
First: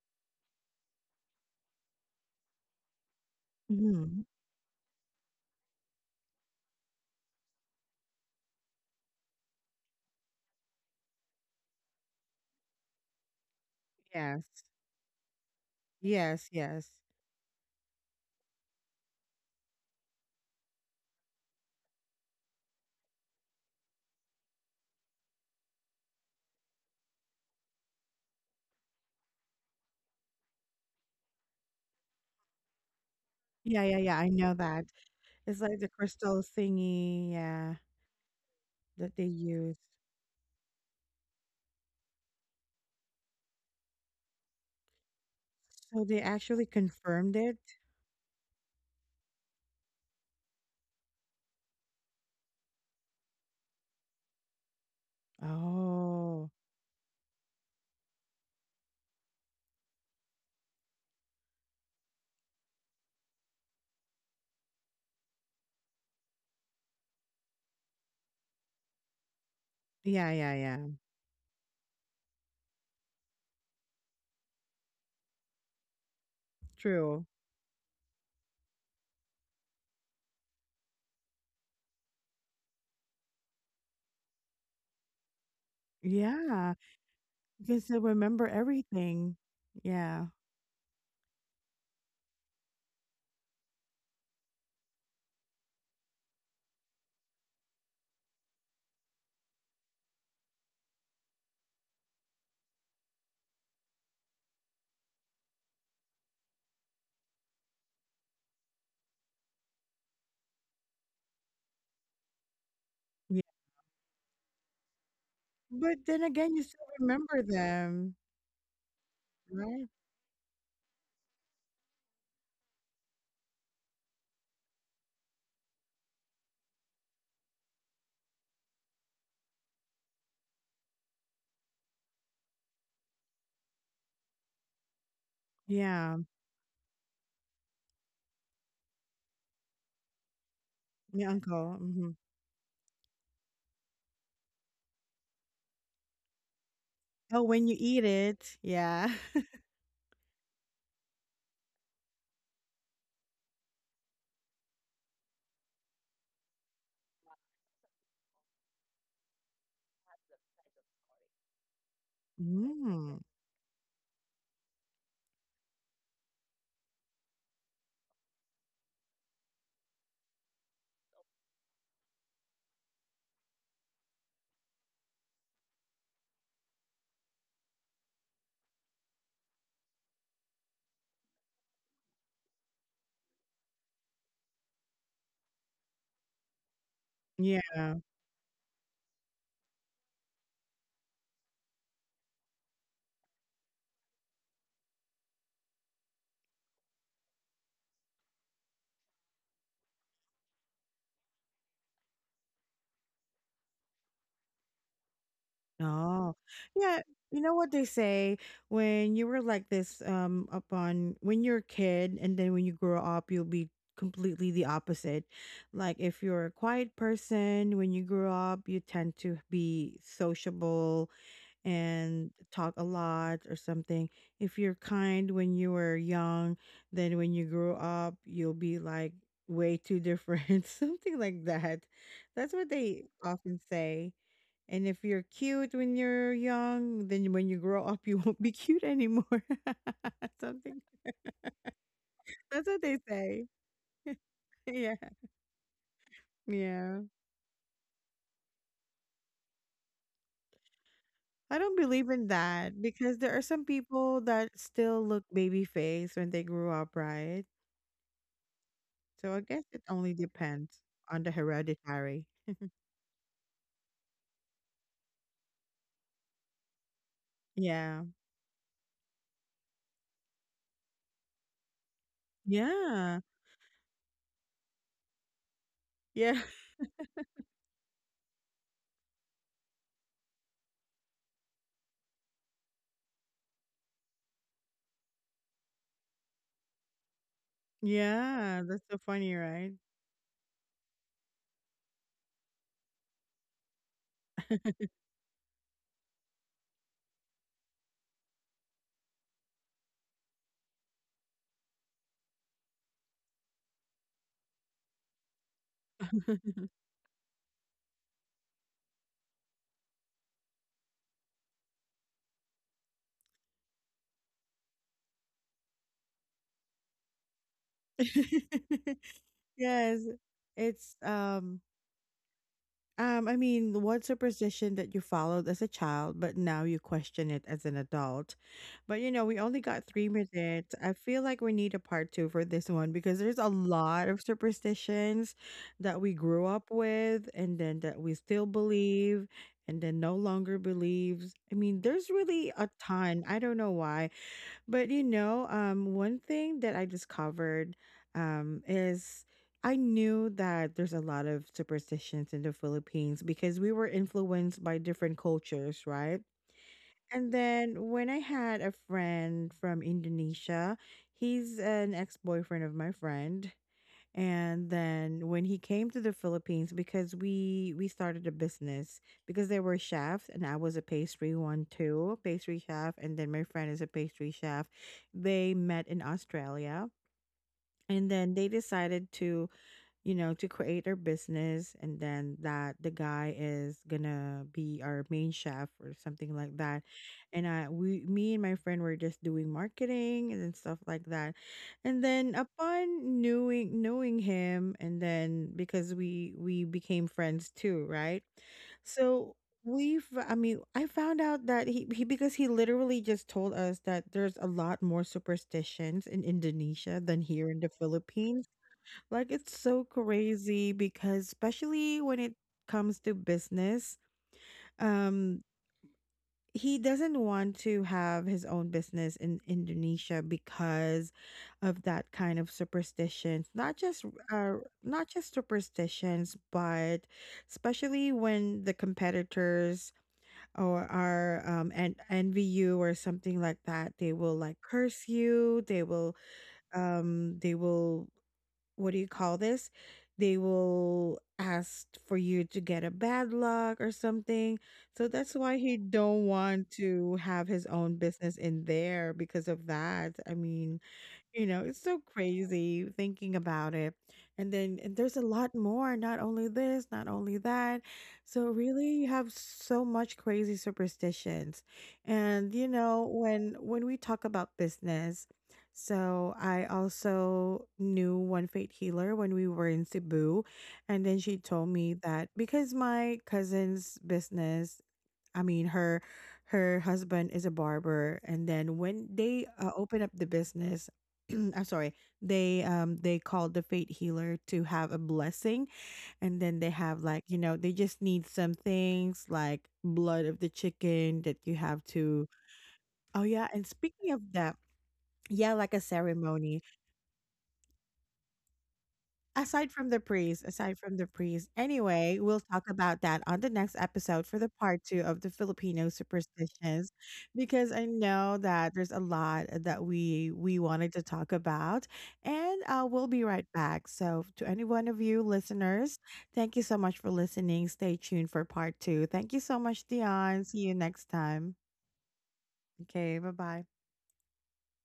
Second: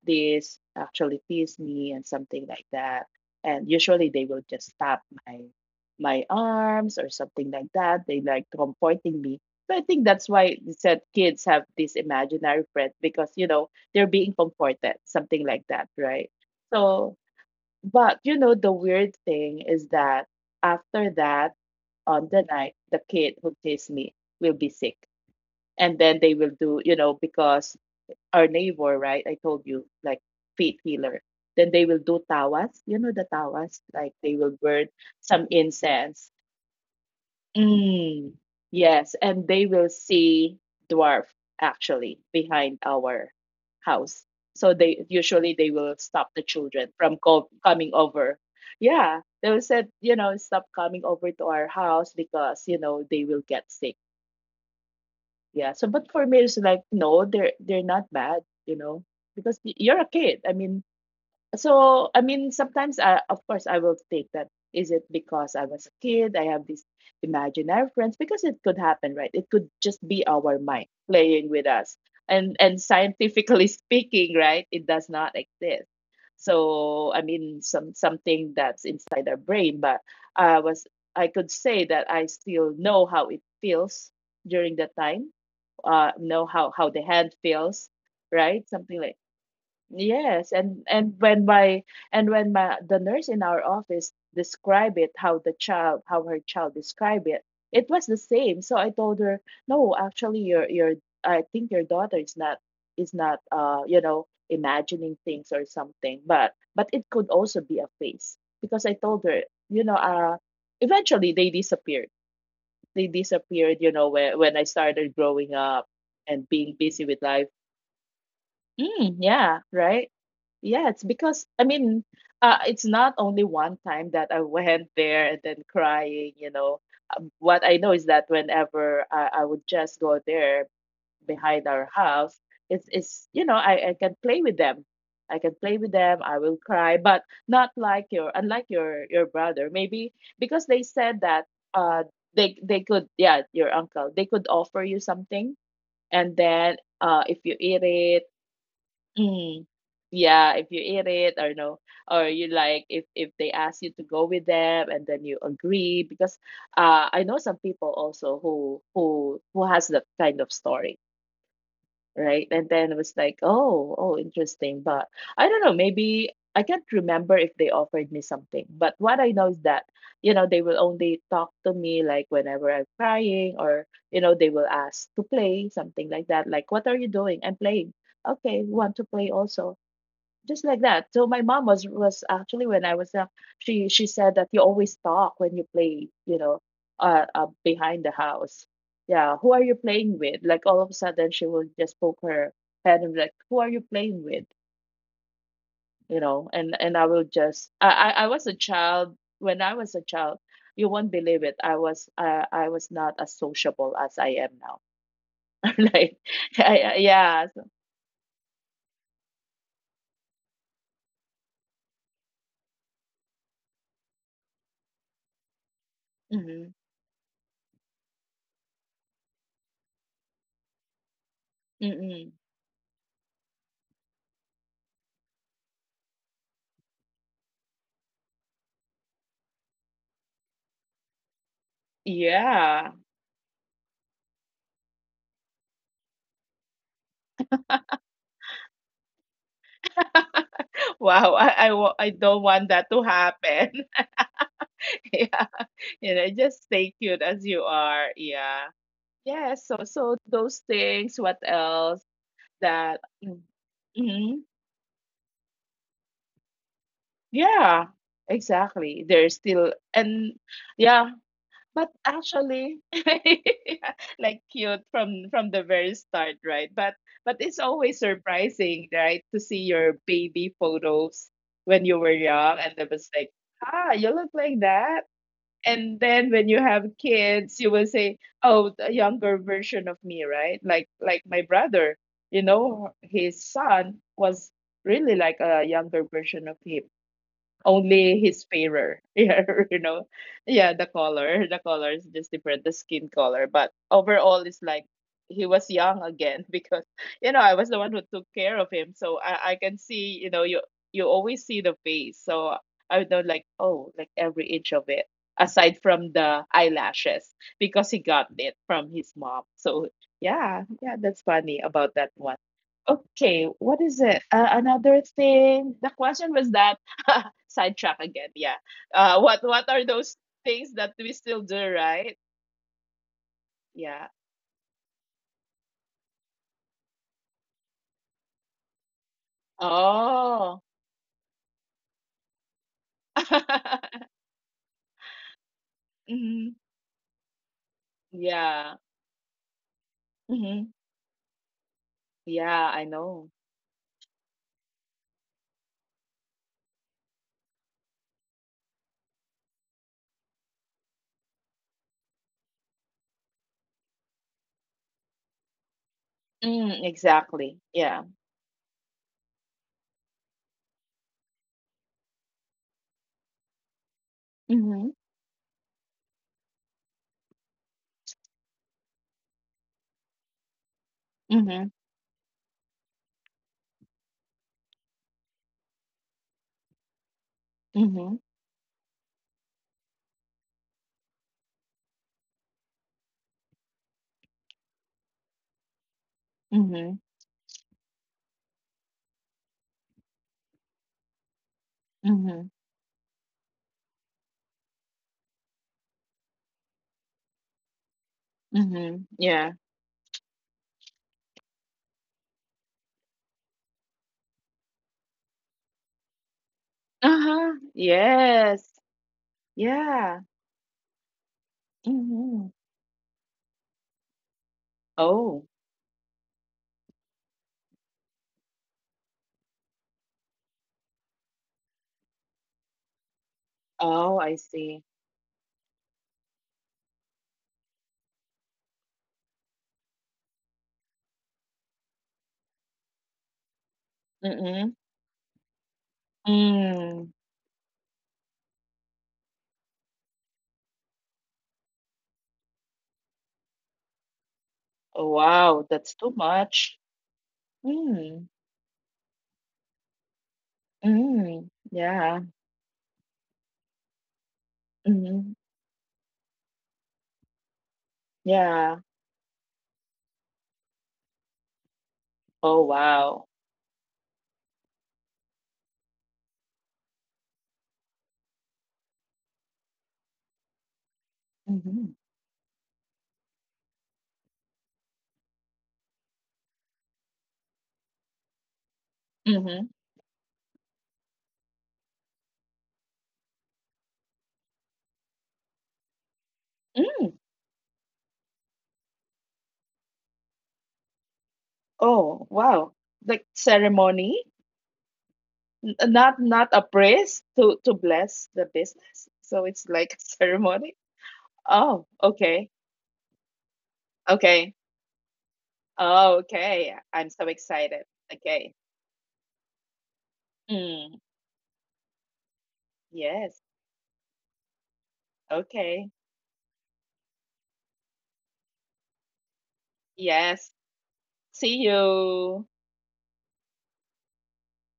this actually teased me and something like that. And usually they Mhm. will just stop my my arms or something like that. They like comforting me. So I think that's why they said kids have this imaginary friend because they're being Yes. comforted, something like that, right? Yes, yes. So, but the weird thing is that after that, on the night, the kid who chased me will be sick, and then they will do, because our neighbor, right? I told you, like, feet healer. Then they will do tawas, you know the tawas, Yeah, yeah, like yeah, I they know will that. burn some It's like the incense. crystal thingy, yeah, Mm, that yes, they and they use. will see dwarf actually behind our house. So they will So they stop the actually children from confirmed co it? coming over. Yeah, they will said, stop coming over to our house because, they will get sick. Yeah. So but for me Oh. it's like no, they're not bad, you know, because you're a kid. I mean, so I mean, sometimes of course I will take that. Is it because I was a kid I have these imaginary friends? Because it could happen, right? It could just Yeah, be yeah, our yeah. mind playing with us, and scientifically speaking, right, it does not exist. So True. I mean, something that's inside our brain. But i was I could say that I still know how it feels during that time. Know Yeah. How the hand You can feels, still remember right, something like. everything. Yeah. Yes, and and when my the nurse in our office described it, how her child described it, it was the same. So I told her, no, actually, your I think your daughter is not imagining things or something, but it could also be a face because I told her, you know, uh, eventually they disappeared. They Yeah. disappeared, when I started growing up But then and again, you being still busy with remember life. them, Mm, yeah, right? right. Yeah, it's because I mean, it's not only one time that I went there and then crying. What I know is that whenever I would just go there behind our house, it's I can play with them. I can play with Yeah. them. I will cry, but not like your unlike your brother. Maybe because they said My that, uncle. uh Hmm. they could, yeah, your uncle, they could offer you something and then, if Oh, you when you eat eat it. it. Yeah. Mm. Yeah, if you eat it or no, or you like if they ask you to go with them and then you agree because, I know some people also who who has that kind of story, right? And then it was Mm. like, oh, interesting, but I don't know, maybe I can't remember if they offered me something, but what I know is that, they will only talk to me, like, whenever I'm crying, or they will ask to play, something like that, like, what are you doing? I'm playing. Okay, want to play also, just like that. So my mom was, actually when I was young, she said that you always talk when you play, Yeah. behind the house. Yeah, who are you playing with? Like all of a sudden she will just poke her head and be like, who are you playing with? And I will just I was a child. When I was a child, you won't believe it, I was, I was not as sociable as I am now. like, No. I, I- Yeah, you yeah, know what so. they say when you were like this up on when you're a kid and then when you grow up you'll be completely the opposite. Like if you're a Mm-hmm. quiet person when you grow up you tend to be sociable and Mm-hmm. talk a lot or something. If you're kind when you were young, then when you grow up you'll be like way too different, something like that. That's what they Yeah. often say. And if you're cute when you're young, then when you grow up, you won't be cute anymore. Something Wow, I that's don't what they want that to say. happen. Yeah, Yeah, yeah. just stay cute as you are. Yeah. Yes. So those I don't things, believe in what that else? because there are some That people that still look Mm-hmm. baby face when they grew up, right? Yeah, So I guess exactly. it There's only still depends and on the Yeah, hereditary. but actually yeah, like cute from the very start, right? But it's Yeah, always surprising, right, to see your baby photos when you were young and yeah, it was like, ah, you look like that. yeah, And then when you have kids you will say, oh, the younger version of me, right, like my brother. His son was really like a younger version of him, only yeah. his That's so fairer, funny, right? yeah, you know yeah, the color is just different, the skin color, but overall it's like he was young again. Because I was the one who took care of him, so I can see, you always see the face, so I would know, like, oh, like every inch of it, aside from the eyelashes, because he got it from his mom. So yeah, yeah, that's funny about that one. Okay, what is it? Another thing. The question was that sidetrack again. Yeah. What are Yes, those things it's that we still do, right? I mean, what Yeah. superstition that you followed as a child, but now you question it as an adult. But you know, we only got 3 minutes. Oh. I feel like we need a part two for this one because there's a lot of superstitions that we grew up Mhm. with and then that we still Yeah. believe and then no longer Hmm. believes. I mean, there's really a Yeah, I ton. I know. don't know why. But you know, one thing that I discovered is I knew that there's a lot of superstitions in the Philippines because we were influenced by different cultures, right? Mm, And exactly. then when Yeah. I had a friend from Indonesia, he's an ex boyfriend of my friend. And Mm-hmm. then when he came to the Philippines, because we started a business because there were chefs and I was a pastry one Mm-hmm. too, pastry chef, and then my friend is a pastry chef. They met in Australia and then they decided to you know, to create our business and then that the guy is gonna be our main chef or something like that. Mm-hmm. And I we me and my friend were just doing marketing and stuff like that. And Mm-hmm. then Mm-hmm. upon knowing him and then because we became friends too, right? Hmm. So Yeah. we've I mean, I found out that he because he literally just told us that there's a lot more superstitions in Indonesia than here in Uh-huh. the Philippines. Yes. Like it's so Yeah. crazy because especially when it Mm-hmm. comes to business, um Oh. he doesn't want to have his own business in Indonesia because of that kind of superstitions. Not just Oh, I uh see. not just superstitions, but especially when the competitors or are and envy you or something like that, they will like Mm-hmm. curse you, Mm. They will what do you call this? They will ask for you to get a bad luck or something. So Oh, that's why wow, he that's too don't want much. to have his own Mm. business in there because of that. I mean, you Mm, know, it's so yeah. crazy thinking about it. And then and there's a Mhm. lot more, not only this, not only that. So Yeah. really you have so much crazy superstitions. And Oh, you know, wow. when we talk about business, so I also knew one fate healer when we were in Cebu, and then she told me Mhm. that because my cousin's business I mean, her husband is a barber, and then when they Mhm. open up the business, I'm sorry, they called the fate healer to have a blessing, and then they have Mm. like you know they just need some things like blood of the chicken that you have to. Oh, wow. Oh Like yeah, and speaking ceremony. of that, yeah, like a Not ceremony. a priest to bless the business. So Aside it's from like the a praise, aside ceremony. from the praise. Oh, Anyway, we'll okay. talk about that on the next episode for the Okay. part two of the Filipino Oh, okay. superstitions, I'm so because I excited. know Okay. that there's a lot that we wanted to Mm, talk about, and we'll be right yes. back. So, to any one of you Okay. listeners, thank you so much for listening. Stay tuned for part two. Thank you so much, Dion. Yes. See you next time. See you. Okay, bye bye.